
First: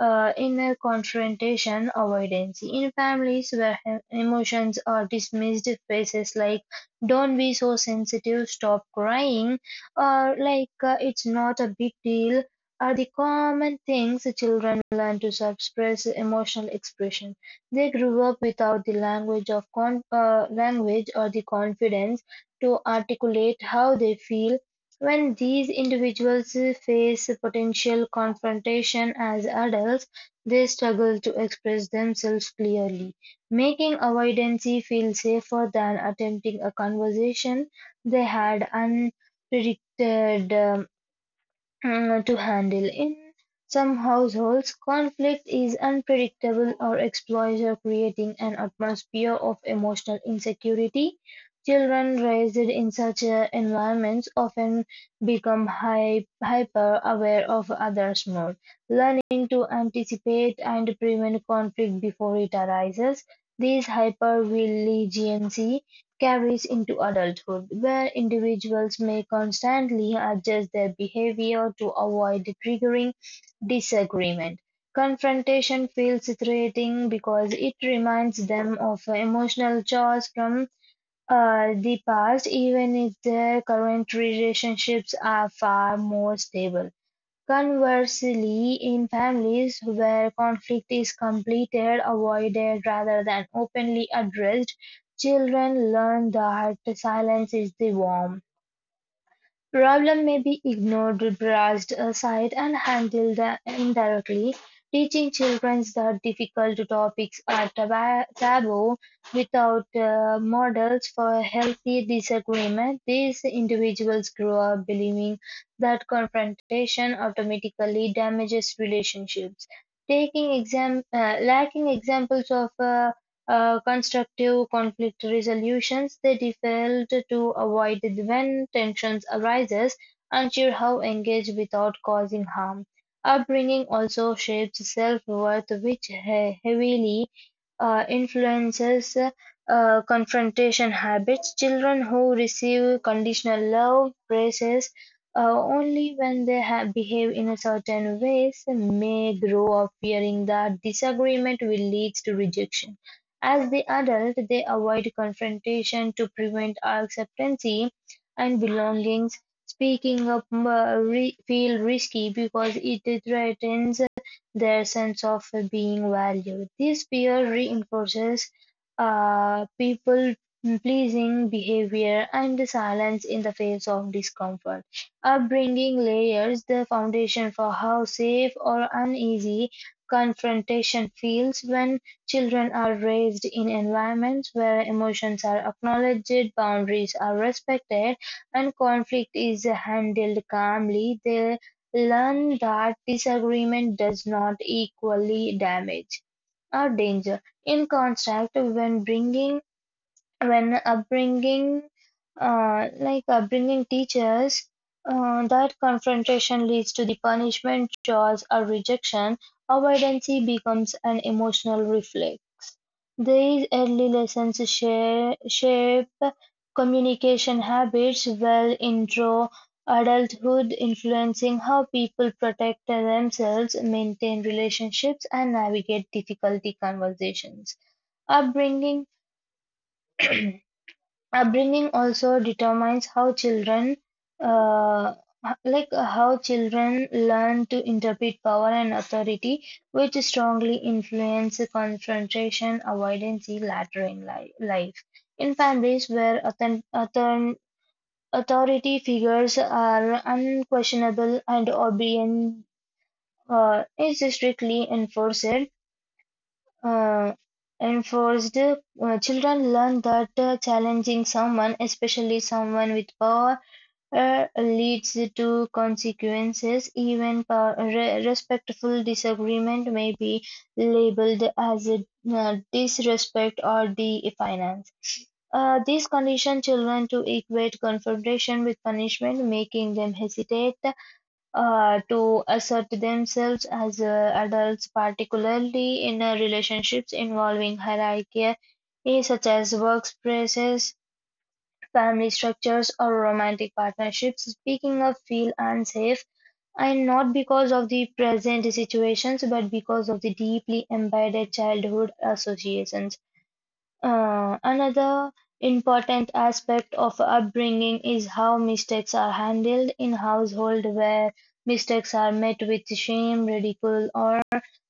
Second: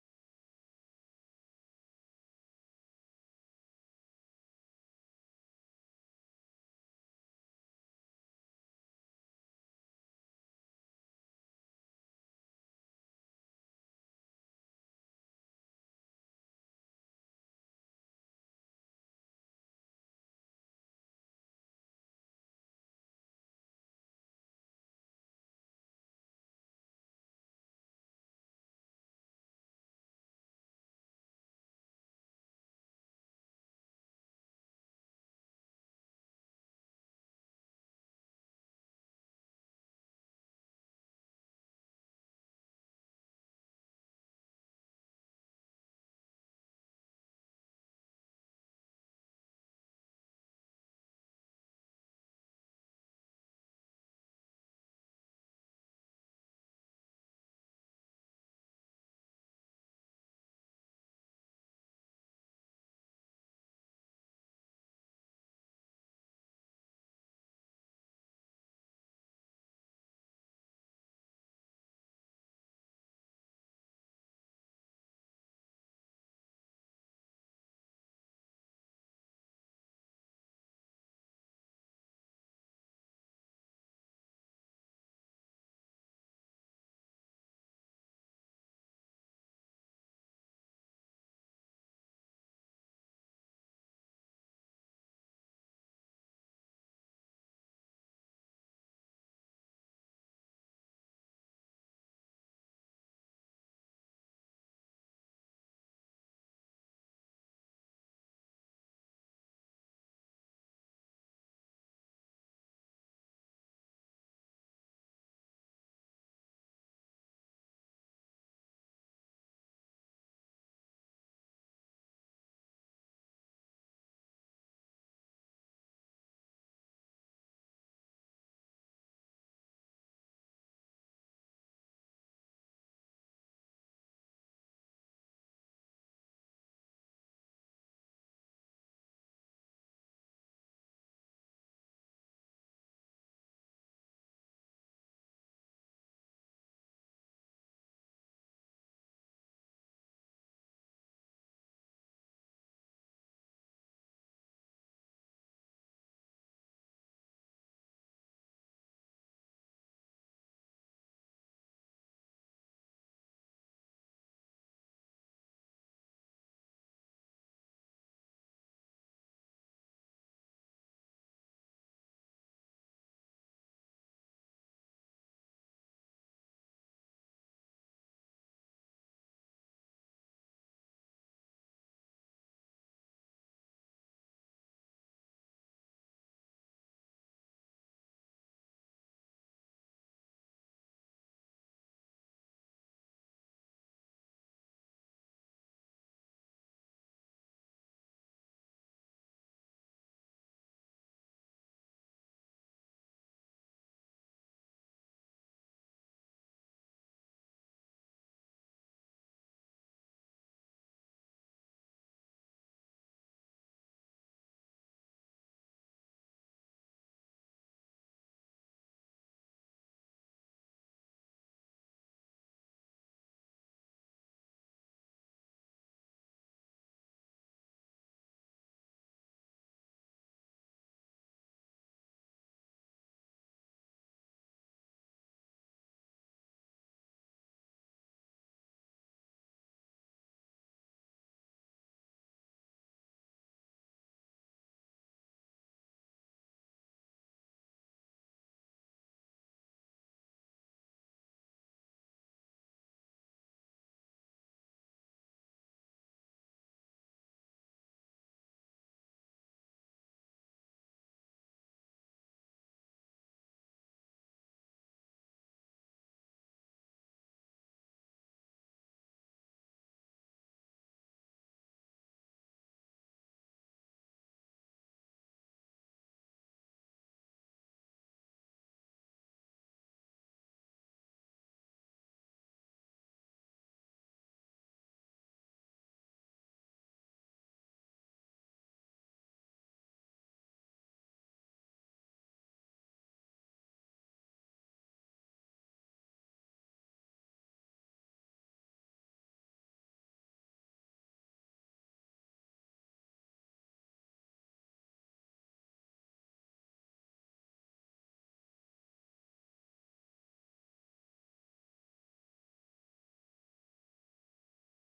uh, in a confrontation avoidance. In families where he- emotions are dismissed, phrases like "Don't be so sensitive," "Stop crying," or like uh, "It's not a big deal." Are the common things children learn to suppress emotional expression. They grew up without the language of con- uh, language or the confidence to articulate how they feel when these individuals face potential confrontation as adults, they struggle to express themselves clearly, making avoidance feel safer than attempting a conversation they had unpredicted um, uh, to handle. In some households, conflict is unpredictable or exploitative, creating an atmosphere of emotional insecurity. Children raised in such uh, environments often become hy- hyper aware of others' mood, learning to anticipate and prevent conflict before it arises. This hypervigilance carries into adulthood, where individuals may constantly adjust their behavior to avoid triggering disagreement. Confrontation feels threatening because it reminds them of emotional chores from uh, the past, even if their current relationships are far more stable. Conversely, in families where conflict is completed, avoided, rather than openly addressed, children learn that silence is the norm. Problem may be ignored, brushed aside, and handled indirectly, teaching children that difficult topics are taba- taboo without uh, models for healthy disagreement. These individuals grow up believing that confrontation automatically damages relationships. Taking exam- uh, lacking examples of uh, uh, constructive conflict resolutions, they default to avoid when tensions arises, unsure how engage without causing harm. Upbringing also shapes self-worth, which he- heavily uh, influences uh, confrontation habits. Children who receive conditional love, praises uh, only when they ha- behave in a certain ways may grow up fearing that disagreement will lead to rejection. As the adult, they avoid confrontation to prevent acceptance and belongings. Speaking up uh, re- feel risky because it threatens their sense of being valued. This fear reinforces uh, people pleasing behavior and silence in the face of discomfort. Upbringing layers the foundation for how safe or uneasy confrontation feels when children are raised in environments where emotions are acknowledged, boundaries are respected, and conflict is handled calmly. They learn that disagreement does not equally damage or danger in contrast, when bringing when upbringing uh, like upbringing teaches uh, that confrontation leads to the punishment chores or rejection avoidance becomes an emotional reflex these early lessons share, shape communication habits well into adulthood influencing how people protect themselves maintain relationships and navigate difficulty conversations upbringing upbringing also determines how children uh, like how children learn to interpret power and authority which strongly influence confrontation avoidance later in li- life in families where author- author- authority figures are unquestionable and obedience uh, is strictly enforced uh, enforced, uh, children learn that uh, challenging someone, especially someone with power, uh, leads to consequences. Even pow- re- respectful disagreement may be labeled as a, uh, disrespect or defiance. Uh, these condition children to equate confrontation with punishment, making them hesitate uh, to assert themselves as uh, adults, particularly in uh, relationships involving hierarchy, eh, such as workplaces, family structures, or romantic partnerships. Speaking of feel unsafe, and not because of the present situations, but because of the deeply embedded childhood associations. Uh, another important aspect of upbringing is how mistakes are handled in household where mistakes are met with shame, ridicule, or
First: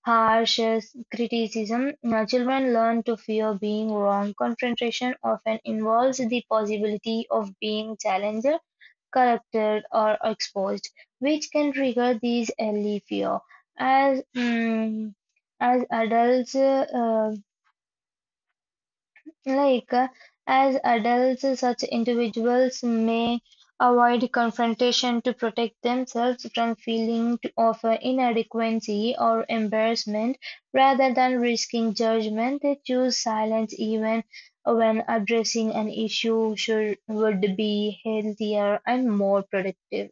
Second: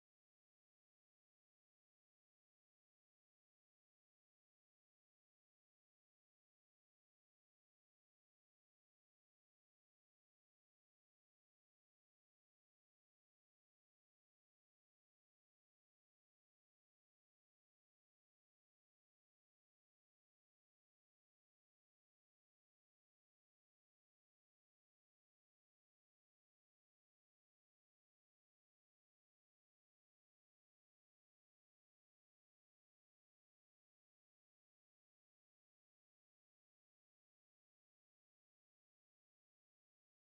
harsh criticism. Now, children learn to fear being wrong. Confrontation often involves the possibility of being challenged, corrected, or exposed, which can trigger these early fear. As mm, as adults, uh, like, uh, As adults, such individuals may avoid confrontation to protect themselves from feeling to- of uh, inadequacy or embarrassment. Rather than risking judgment, they choose silence even when addressing an issue should, would be healthier and more productive.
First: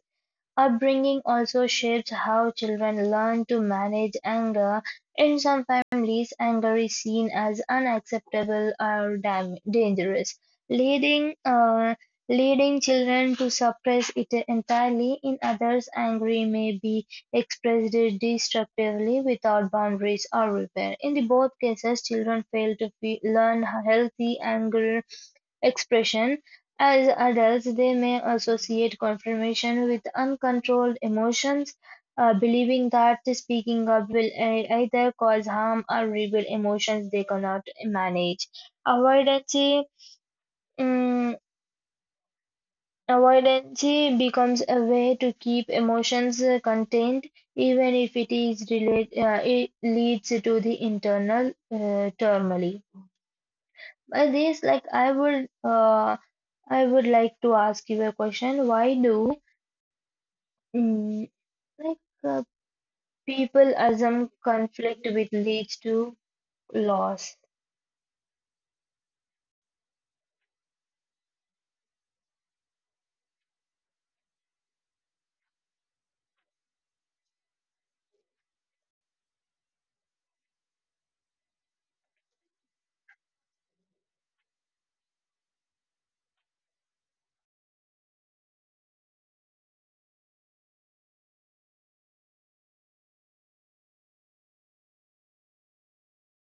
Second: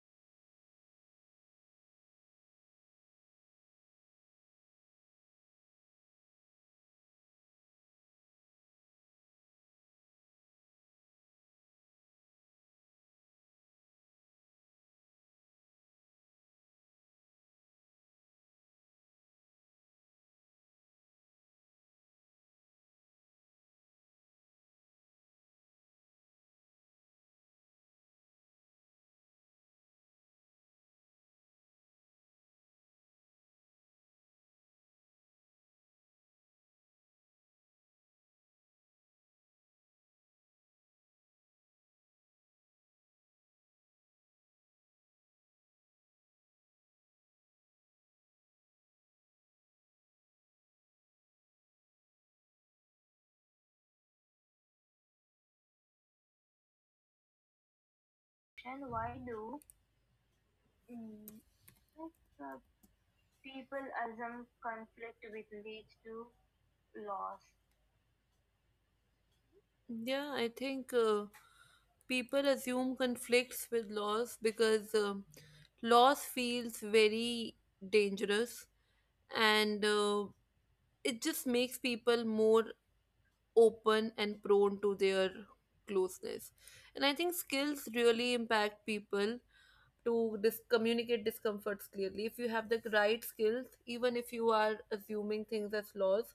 Upbringing also shapes how children learn to manage anger; in some families, anger is seen as unacceptable or dam- dangerous, leading uh, leading children to suppress it entirely. In others, anger may be expressed destructively without boundaries or repair. In the both cases, children fail to fe- learn healthy anger expression; as adults they may associate confirmation with uncontrolled emotions, uh, believing that speaking up will ei- either cause harm or reveal emotions they cannot manage. Avoidance, mm, Avoidance becomes a way to keep emotions uh, contained, even if it is relate, uh, it leads to the internal uh, turmoil. By this, like I would. Uh, I would like to ask you a question. Why And why do do mm, mm, like like, uh, uh, people people assume assume conflict which conflict which leads leads to to loss? loss? Yeah, I think uh, people assume conflicts with loss because um loss feels very dangerous, and uh, it just makes people more open and prone to their closeness. And I think skills really impact people to dis- communicate discomforts clearly. If you have the right skills, even if you are assuming things as laws,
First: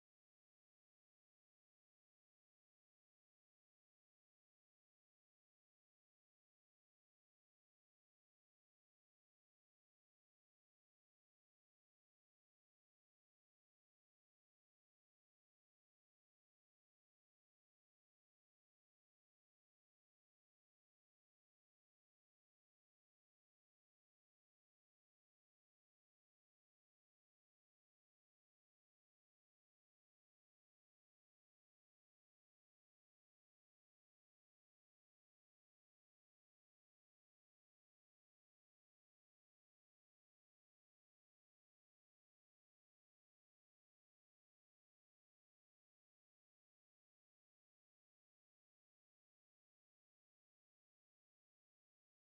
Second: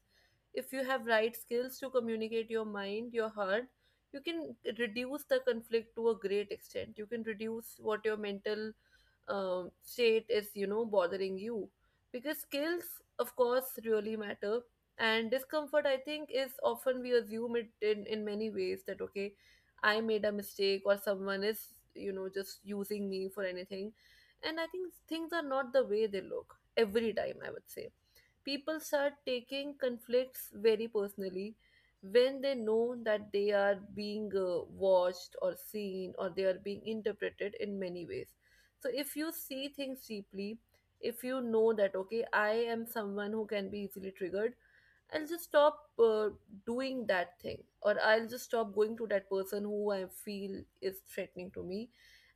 if you have right skills to communicate your mind, your heart, you can reduce the conflict to a great extent. You can reduce what your mental um, state is, you know, bothering you. Because skills, of course, really matter. And discomfort, I think, is often we assume it in in many ways that okay, I made a mistake or someone is, you know, just using me for anything. And I think things are not the way they look every time, I would say. People start taking conflicts very personally when they know that they are being uh, watched or seen, or they are being interpreted in many ways. So if you see things deeply, if you know that okay, I am someone who can be easily triggered, I'll just stop uh, doing that thing, or I'll just stop going to that person who I feel is threatening to me.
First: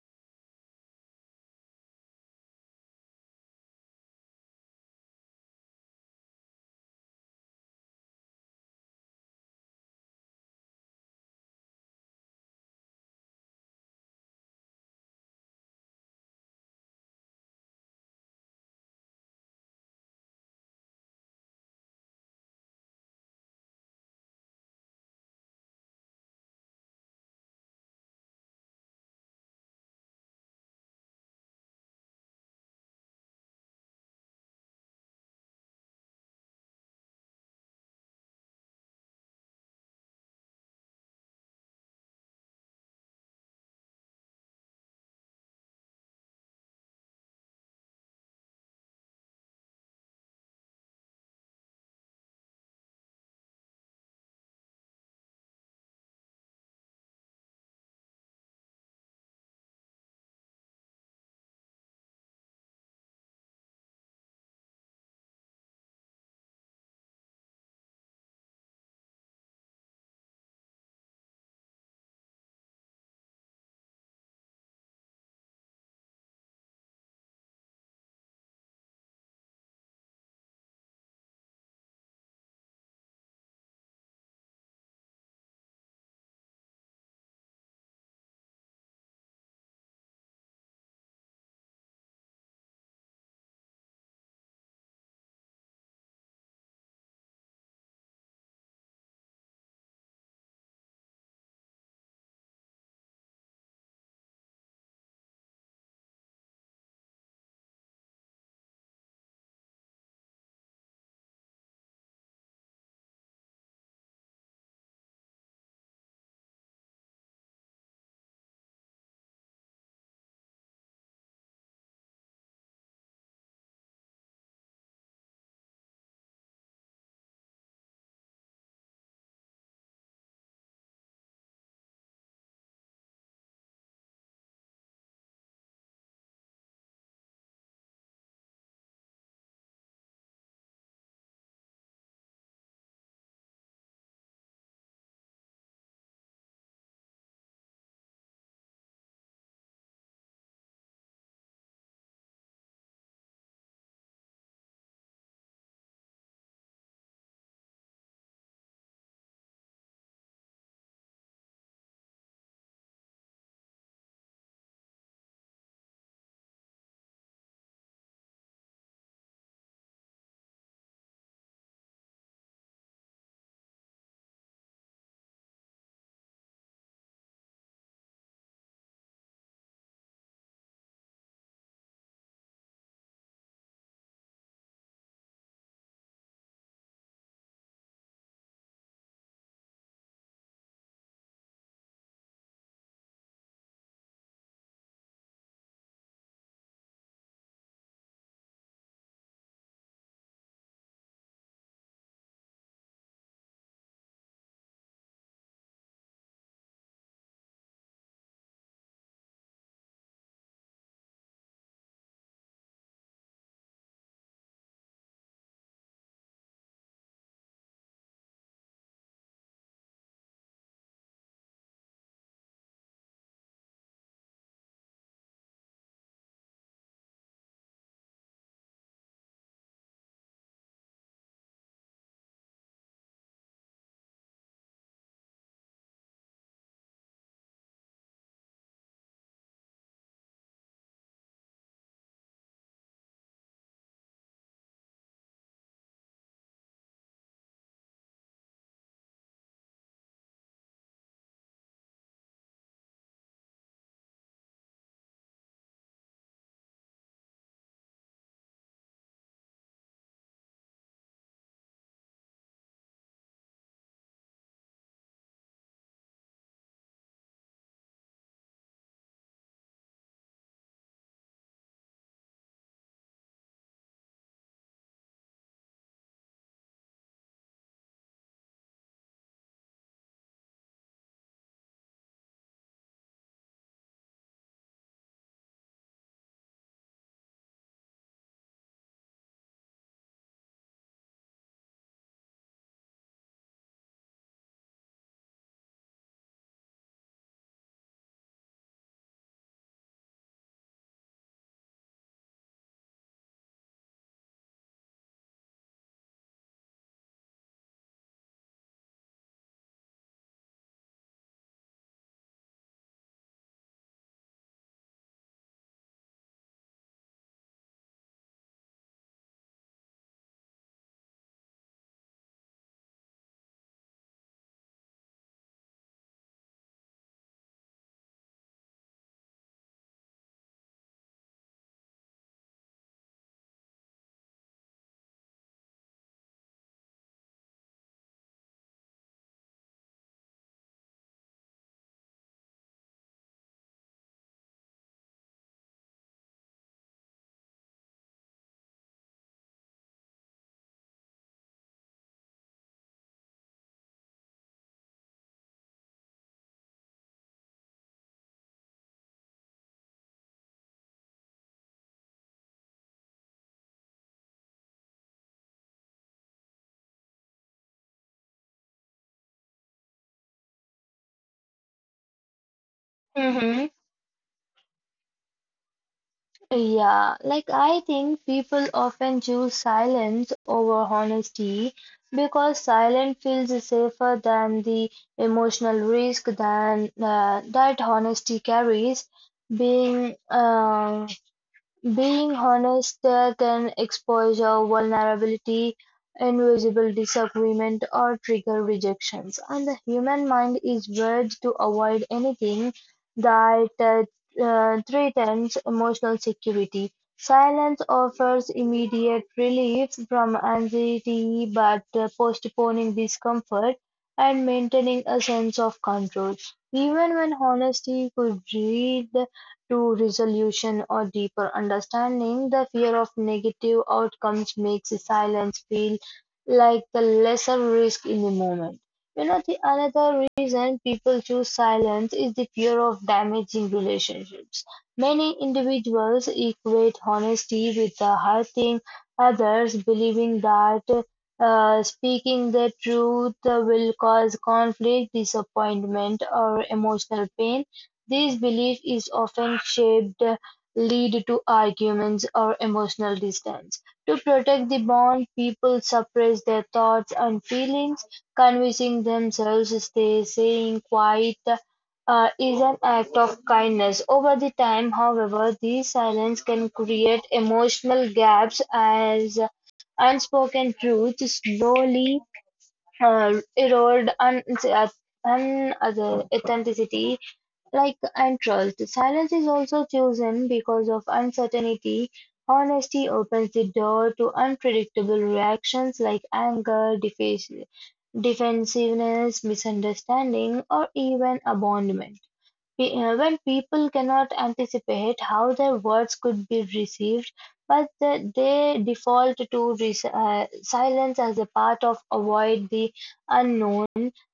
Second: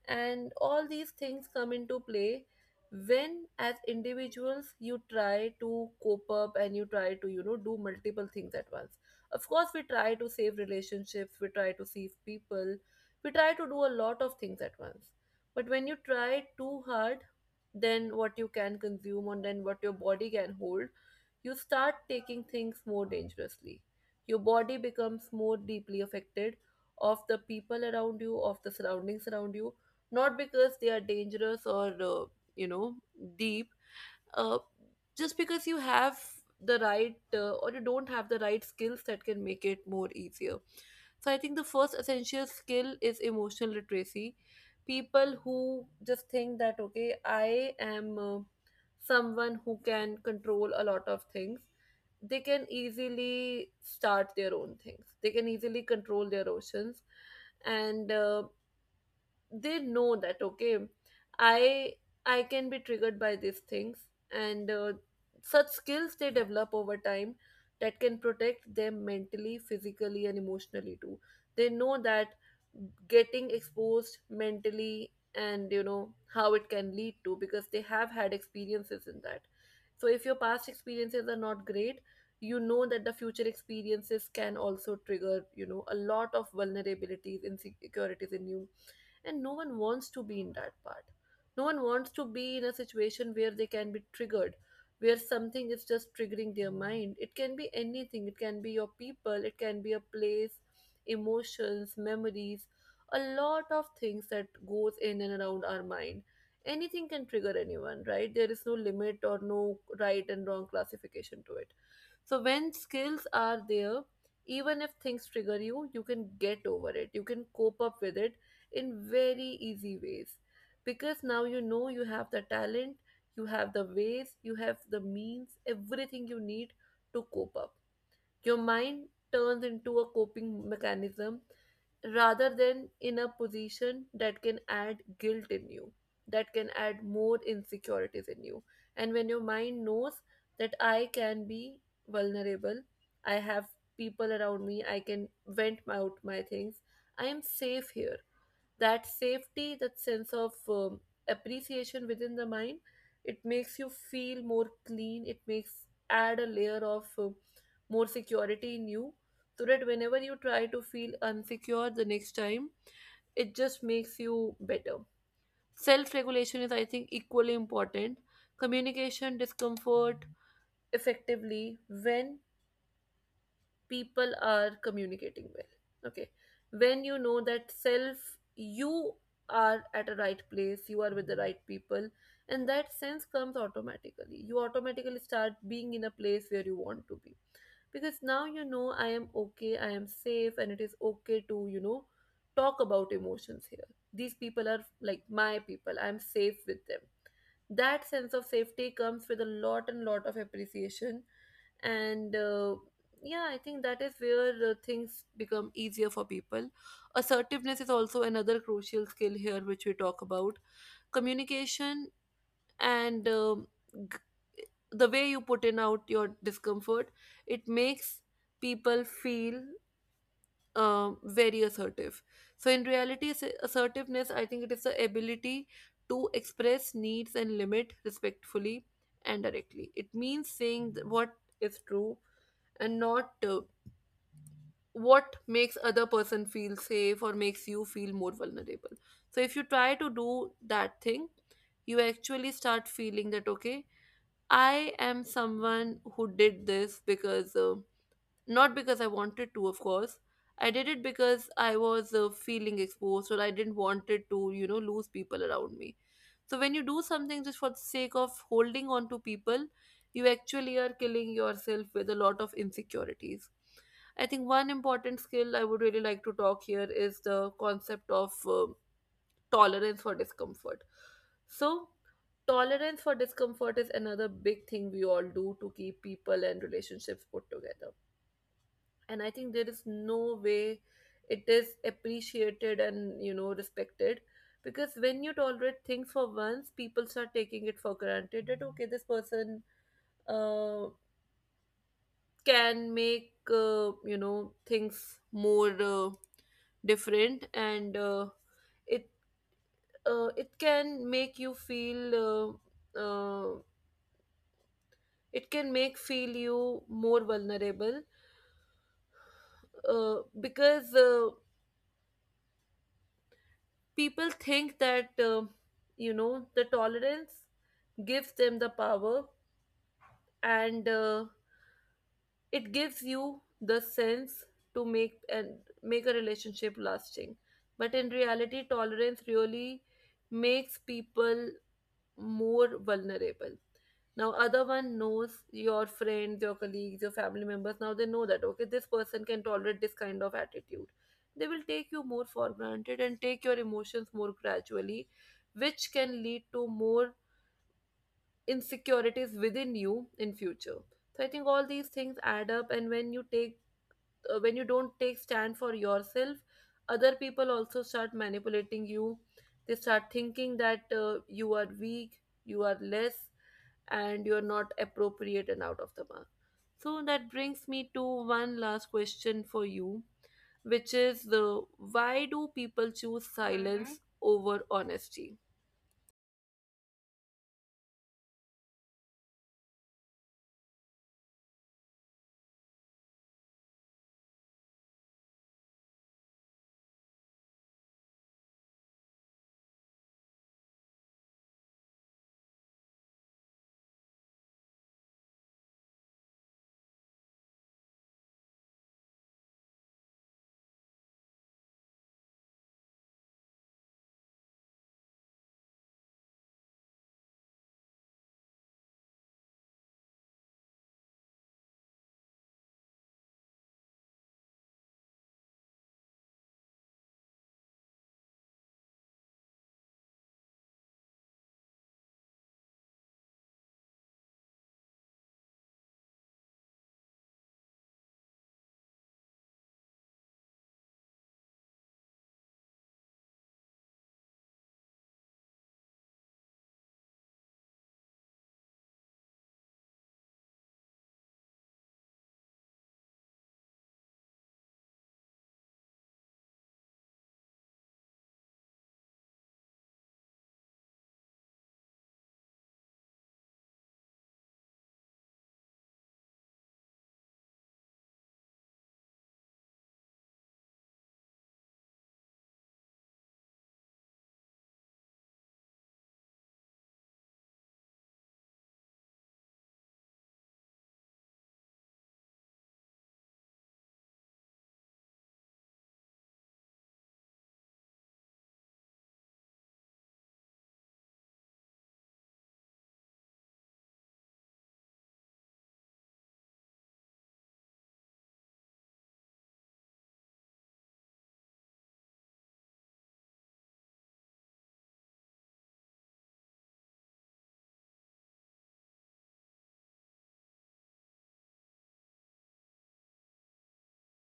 And all these things come into play when, as individuals, you try to cope up, and you try to, you know, do multiple things at once. Of course, we try to save relationships, we try to save people, we try to do a lot of things at once. But when you try too hard, then what you can consume and then what your body can hold, you start taking things more dangerously. Your body becomes more deeply affected of the people around you, of the surroundings around you, not because they are dangerous or uh, you know, deep, uh, just because you have the right uh, or you don't have the right skills that can make it more easier. So I think the first essential skill is emotional literacy. People who just think that okay, I am uh, someone who can control a lot of things, they can easily start their own things, they can easily control their oceans. And uh, they know that okay, i I can be triggered by these things, and uh, such skills they develop over time that can protect them mentally, physically, and emotionally too. They know that getting exposed mentally, and you know how it can lead to, because they have had experiences in that. So if your past experiences are not great, you know that the future experiences can also trigger, you know, a lot of vulnerabilities, insecurities in you. And no one wants to be in that part. No one wants to be in a situation where they can be triggered, where something is just triggering their mind. It can be anything, it can be your people, it can be a place, emotions, memories, a lot of things that goes in and around our mind. Anything can trigger anyone, right? There is no limit or no right and wrong classification to it. So when skills are there, even if things trigger you, you can get over it. You can cope up with it in very easy ways. Because now you know you have the talent, you have the ways, you have the means, everything you need to cope up. Your mind turns into a coping mechanism rather than in a position that can add guilt in you, that can add more insecurities in you. And when your mind knows that I can be vulnerable, I have people around me, I can vent out my things, I am safe here, that safety, that sense of um, appreciation within the mind, it makes you feel more clean. It makes add a layer of um, more security in you, so that whenever you try to feel unsecure the next time, it just makes you better. Self regulation is, I think, equally important. Communication discomfort effectively when people are communicating well, okay, when you know that self, you are at a right place, you are with the right people. And that sense comes automatically, you automatically start being in a place where you want to be. Because now you know I am okay, I am safe, and it is okay to, you know, talk about emotions here. These people are like my people, I'm safe with them. That sense of safety comes with a lot and lot of appreciation. And uh, yeah, I think that is where uh, things become easier for people. Assertiveness is also another crucial skill here, which we talk about. Communication and um, g- the way you put in out your discomfort, it makes people feel um, very assertive. So, in reality, ass- assertiveness, I think it is the ability to express needs and limit respectfully and directly. It means saying th- what is true and not uh, what makes other person feel safe or makes you feel more vulnerable. So if you try to do that thing, you actually start feeling that okay, I am someone who did this because uh, not because I wanted to, of course. I did it because I was uh, feeling exposed, or I didn't wanted to, you know, lose people around me. So when you do something just for the sake of holding on to people, you actually are killing yourself with a lot of insecurities. I think one important skill I would really like to talk here is the concept of uh, tolerance for discomfort. So, tolerance for discomfort is another big thing we all do to keep people and relationships put together. And I think there is no way it is appreciated and, you know, respected. Because when you tolerate things for once, people start taking it for granted that okay, this person uh, can make, uh, you know, things more uh, different, and uh, it uh, it can make you feel, uh, uh, it can make feel you more vulnerable, uh, because uh, people think that uh, you know, the tolerance gives them the power, and uh, it gives you the sense to make and make a relationship lasting. But in reality, tolerance really makes people more vulnerable. Now other one knows, your friends, your colleagues, your family members, now they know that okay, this person can tolerate this kind of attitude. They will take you more for granted and take your emotions more gradually, which can lead to more insecurities within you in future. So I think all these things add up. And when you take uh, when you don't take stand for yourself, other people also start manipulating you. They start thinking that uh, you are weak, you are less, and you are not appropriate and out of the mark. So that brings me to one last question for you, which is the, why do people choose, hmm Mm-hmm. silence Mhm. over honesty? Yeah, like I think people often choose silence over honesty because silence feels safer than the emotional risk than uh, that honesty carries. Being uh, Being honest, they can expose your vulnerability, invisible disagreement, or trigger rejections. And the human mind is wired to avoid anything that uh, uh, threatens emotional security. Silence offers immediate relief from anxiety, but uh, postponing discomfort and maintaining a sense of control. Even when honesty could breed to resolution or deeper understanding. The fear of negative outcomes makes silence feel like the lesser risk in the moment. You know, the another reason people choose silence is the fear of damaging relationships. Many individuals equate honesty with the hurting others, believing that uh, speaking the truth will cause conflict, disappointment, or emotional pain. This belief is often shaped lead to arguments or emotional distance. To protect the bond, people suppress their thoughts and feelings, convincing themselves they saying quiet uh, is an act of kindness. Over the time, however, these silence can create emotional gaps as unspoken truths slowly uh, erode un- un- authenticity like antrust, silence is also chosen because of uncertainty. Honesty opens the door to unpredictable reactions like anger, defa- defensiveness, misunderstanding, or even abandonment. Pe- uh, When people cannot anticipate how their words could be received, but the- they default to res- uh, silence as a part of avoid the unknown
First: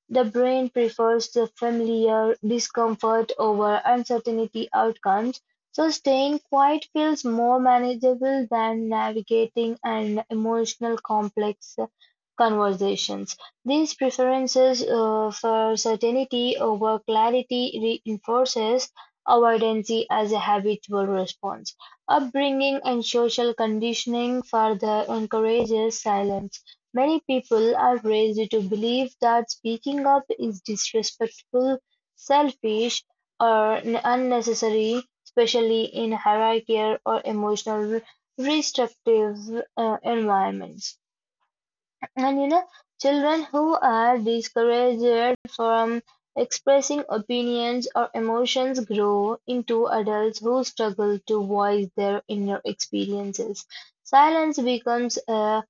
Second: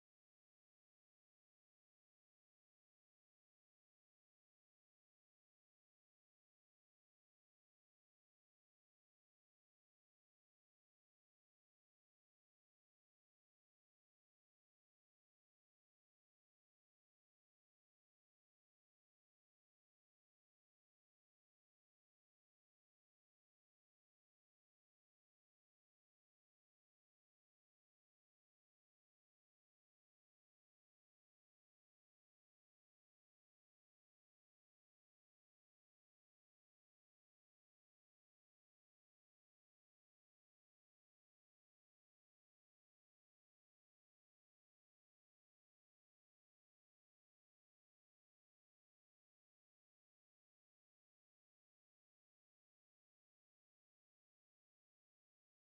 the brain prefers the familiar discomfort over uncertainty outcomes, so staying quiet feels more manageable than navigating an emotional complex conversations. These preferences uh, for certainty over clarity reinforces avoidance as a habitual response. Upbringing and social conditioning further encourages silence. Many people are raised to believe that speaking up is disrespectful, selfish, or unnecessary, especially in hierarchical or emotional restrictive uh, environments. And you know, children who are discouraged from expressing opinions or emotions grow into adults who struggle to voice their inner experiences. Silence becomes a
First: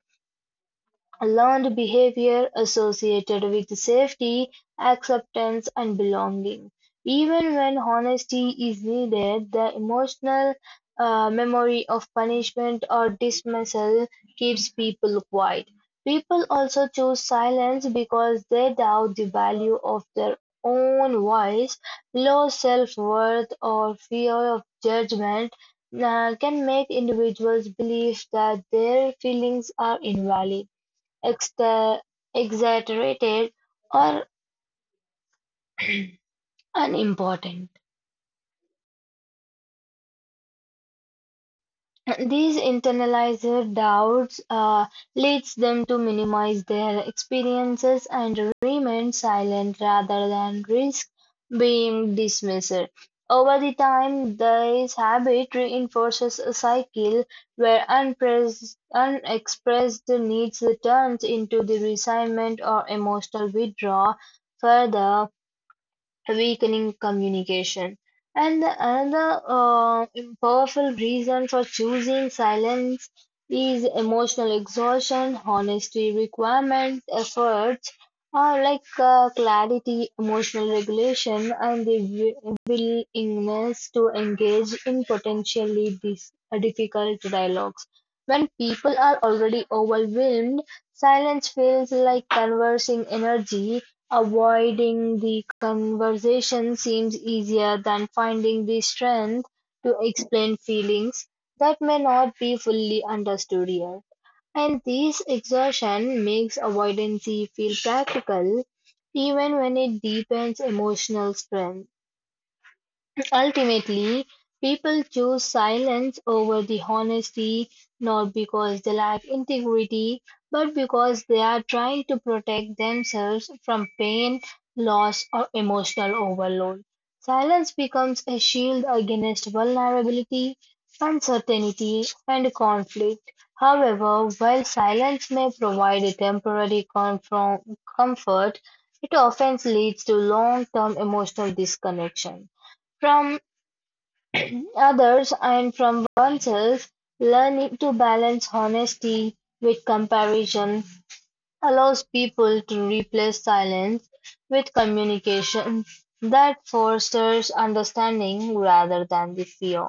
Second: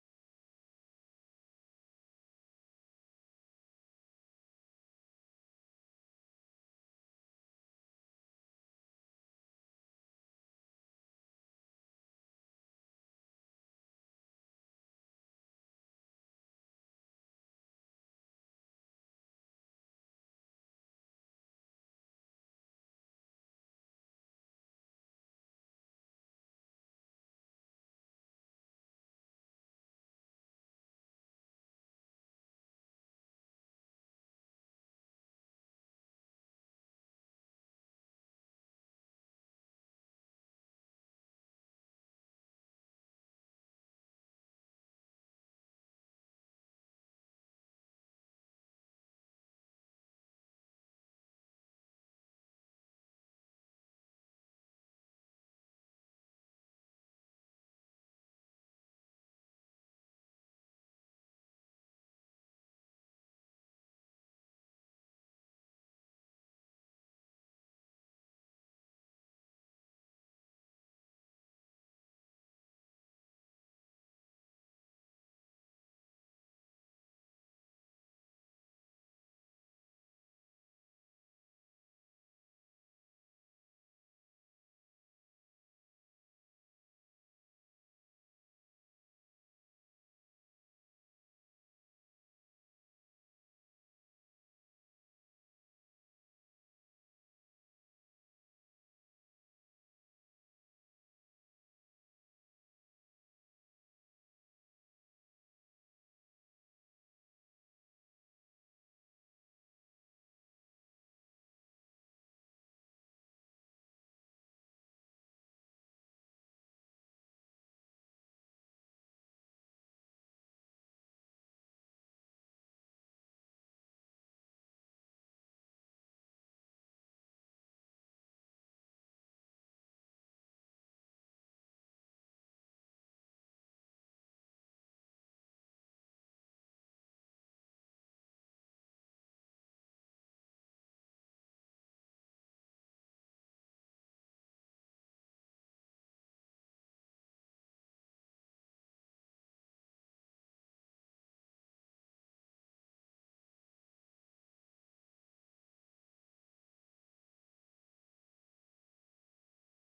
learned behavior associated with safety, acceptance, and belonging. Even when honesty is needed, the emotional uh, memory of punishment or dismissal keeps people quiet. People also choose silence because they doubt the value of their own voice. Low self worth or fear of judgment uh, can make individuals believe that their feelings are invalid exter- exaggerated, or unimportant. These internalized doubts uh, leads them to minimize their experiences and remain silent rather than risk being dismissed. Over the time, this habit reinforces a cycle where unpres- unexpressed needs turns into the resentment or emotional withdrawal. Further, weakening communication. And the another uh, powerful reason for choosing silence is emotional exhaustion, honesty requirement, efforts are like uh, clarity, emotional regulation, and the wi- willingness to engage in potentially dis- uh, difficult dialogues. When people are already overwhelmed, silence feels like conversing energy. Avoiding the conversation seems easier than finding the strength to explain feelings that may not be fully understood yet. And this exertion makes avoidance feel practical even when it deepens emotional strength. Ultimately, people choose silence over the honesty not because they lack integrity, but because they are trying to protect themselves from pain, loss, or emotional overload. Silence becomes a shield against vulnerability, uncertainty, and conflict. However, while silence may provide a temporary comfort, comfort, it often leads to long term emotional disconnection from others and from oneself, learning to balance honesty with comparison allows people to replace silence with communication that fosters understanding rather than the fear.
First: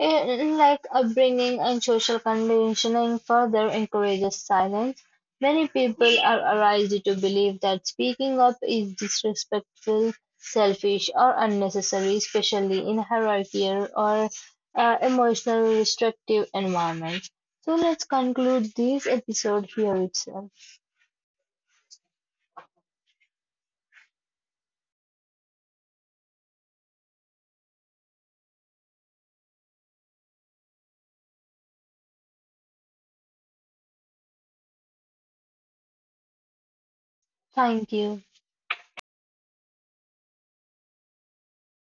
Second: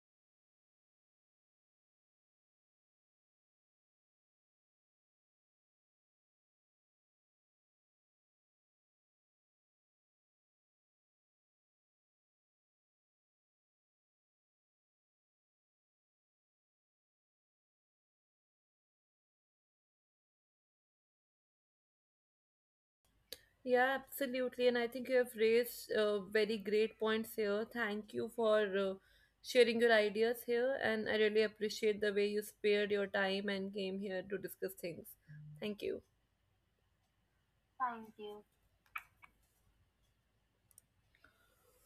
In, like upbringing and social conditioning further encourages silence. Many people are raised to believe that speaking up is disrespectful, selfish, or unnecessary, especially in hierarchical or uh, emotionally restrictive environments. So let's conclude this episode here itself. Yeah, absolutely. And I think you have raised uh, very great points here. Thank you for uh, sharing your ideas here. And I really appreciate the way you spared your time and came here to discuss things. Thank you. Thank Thank you. you.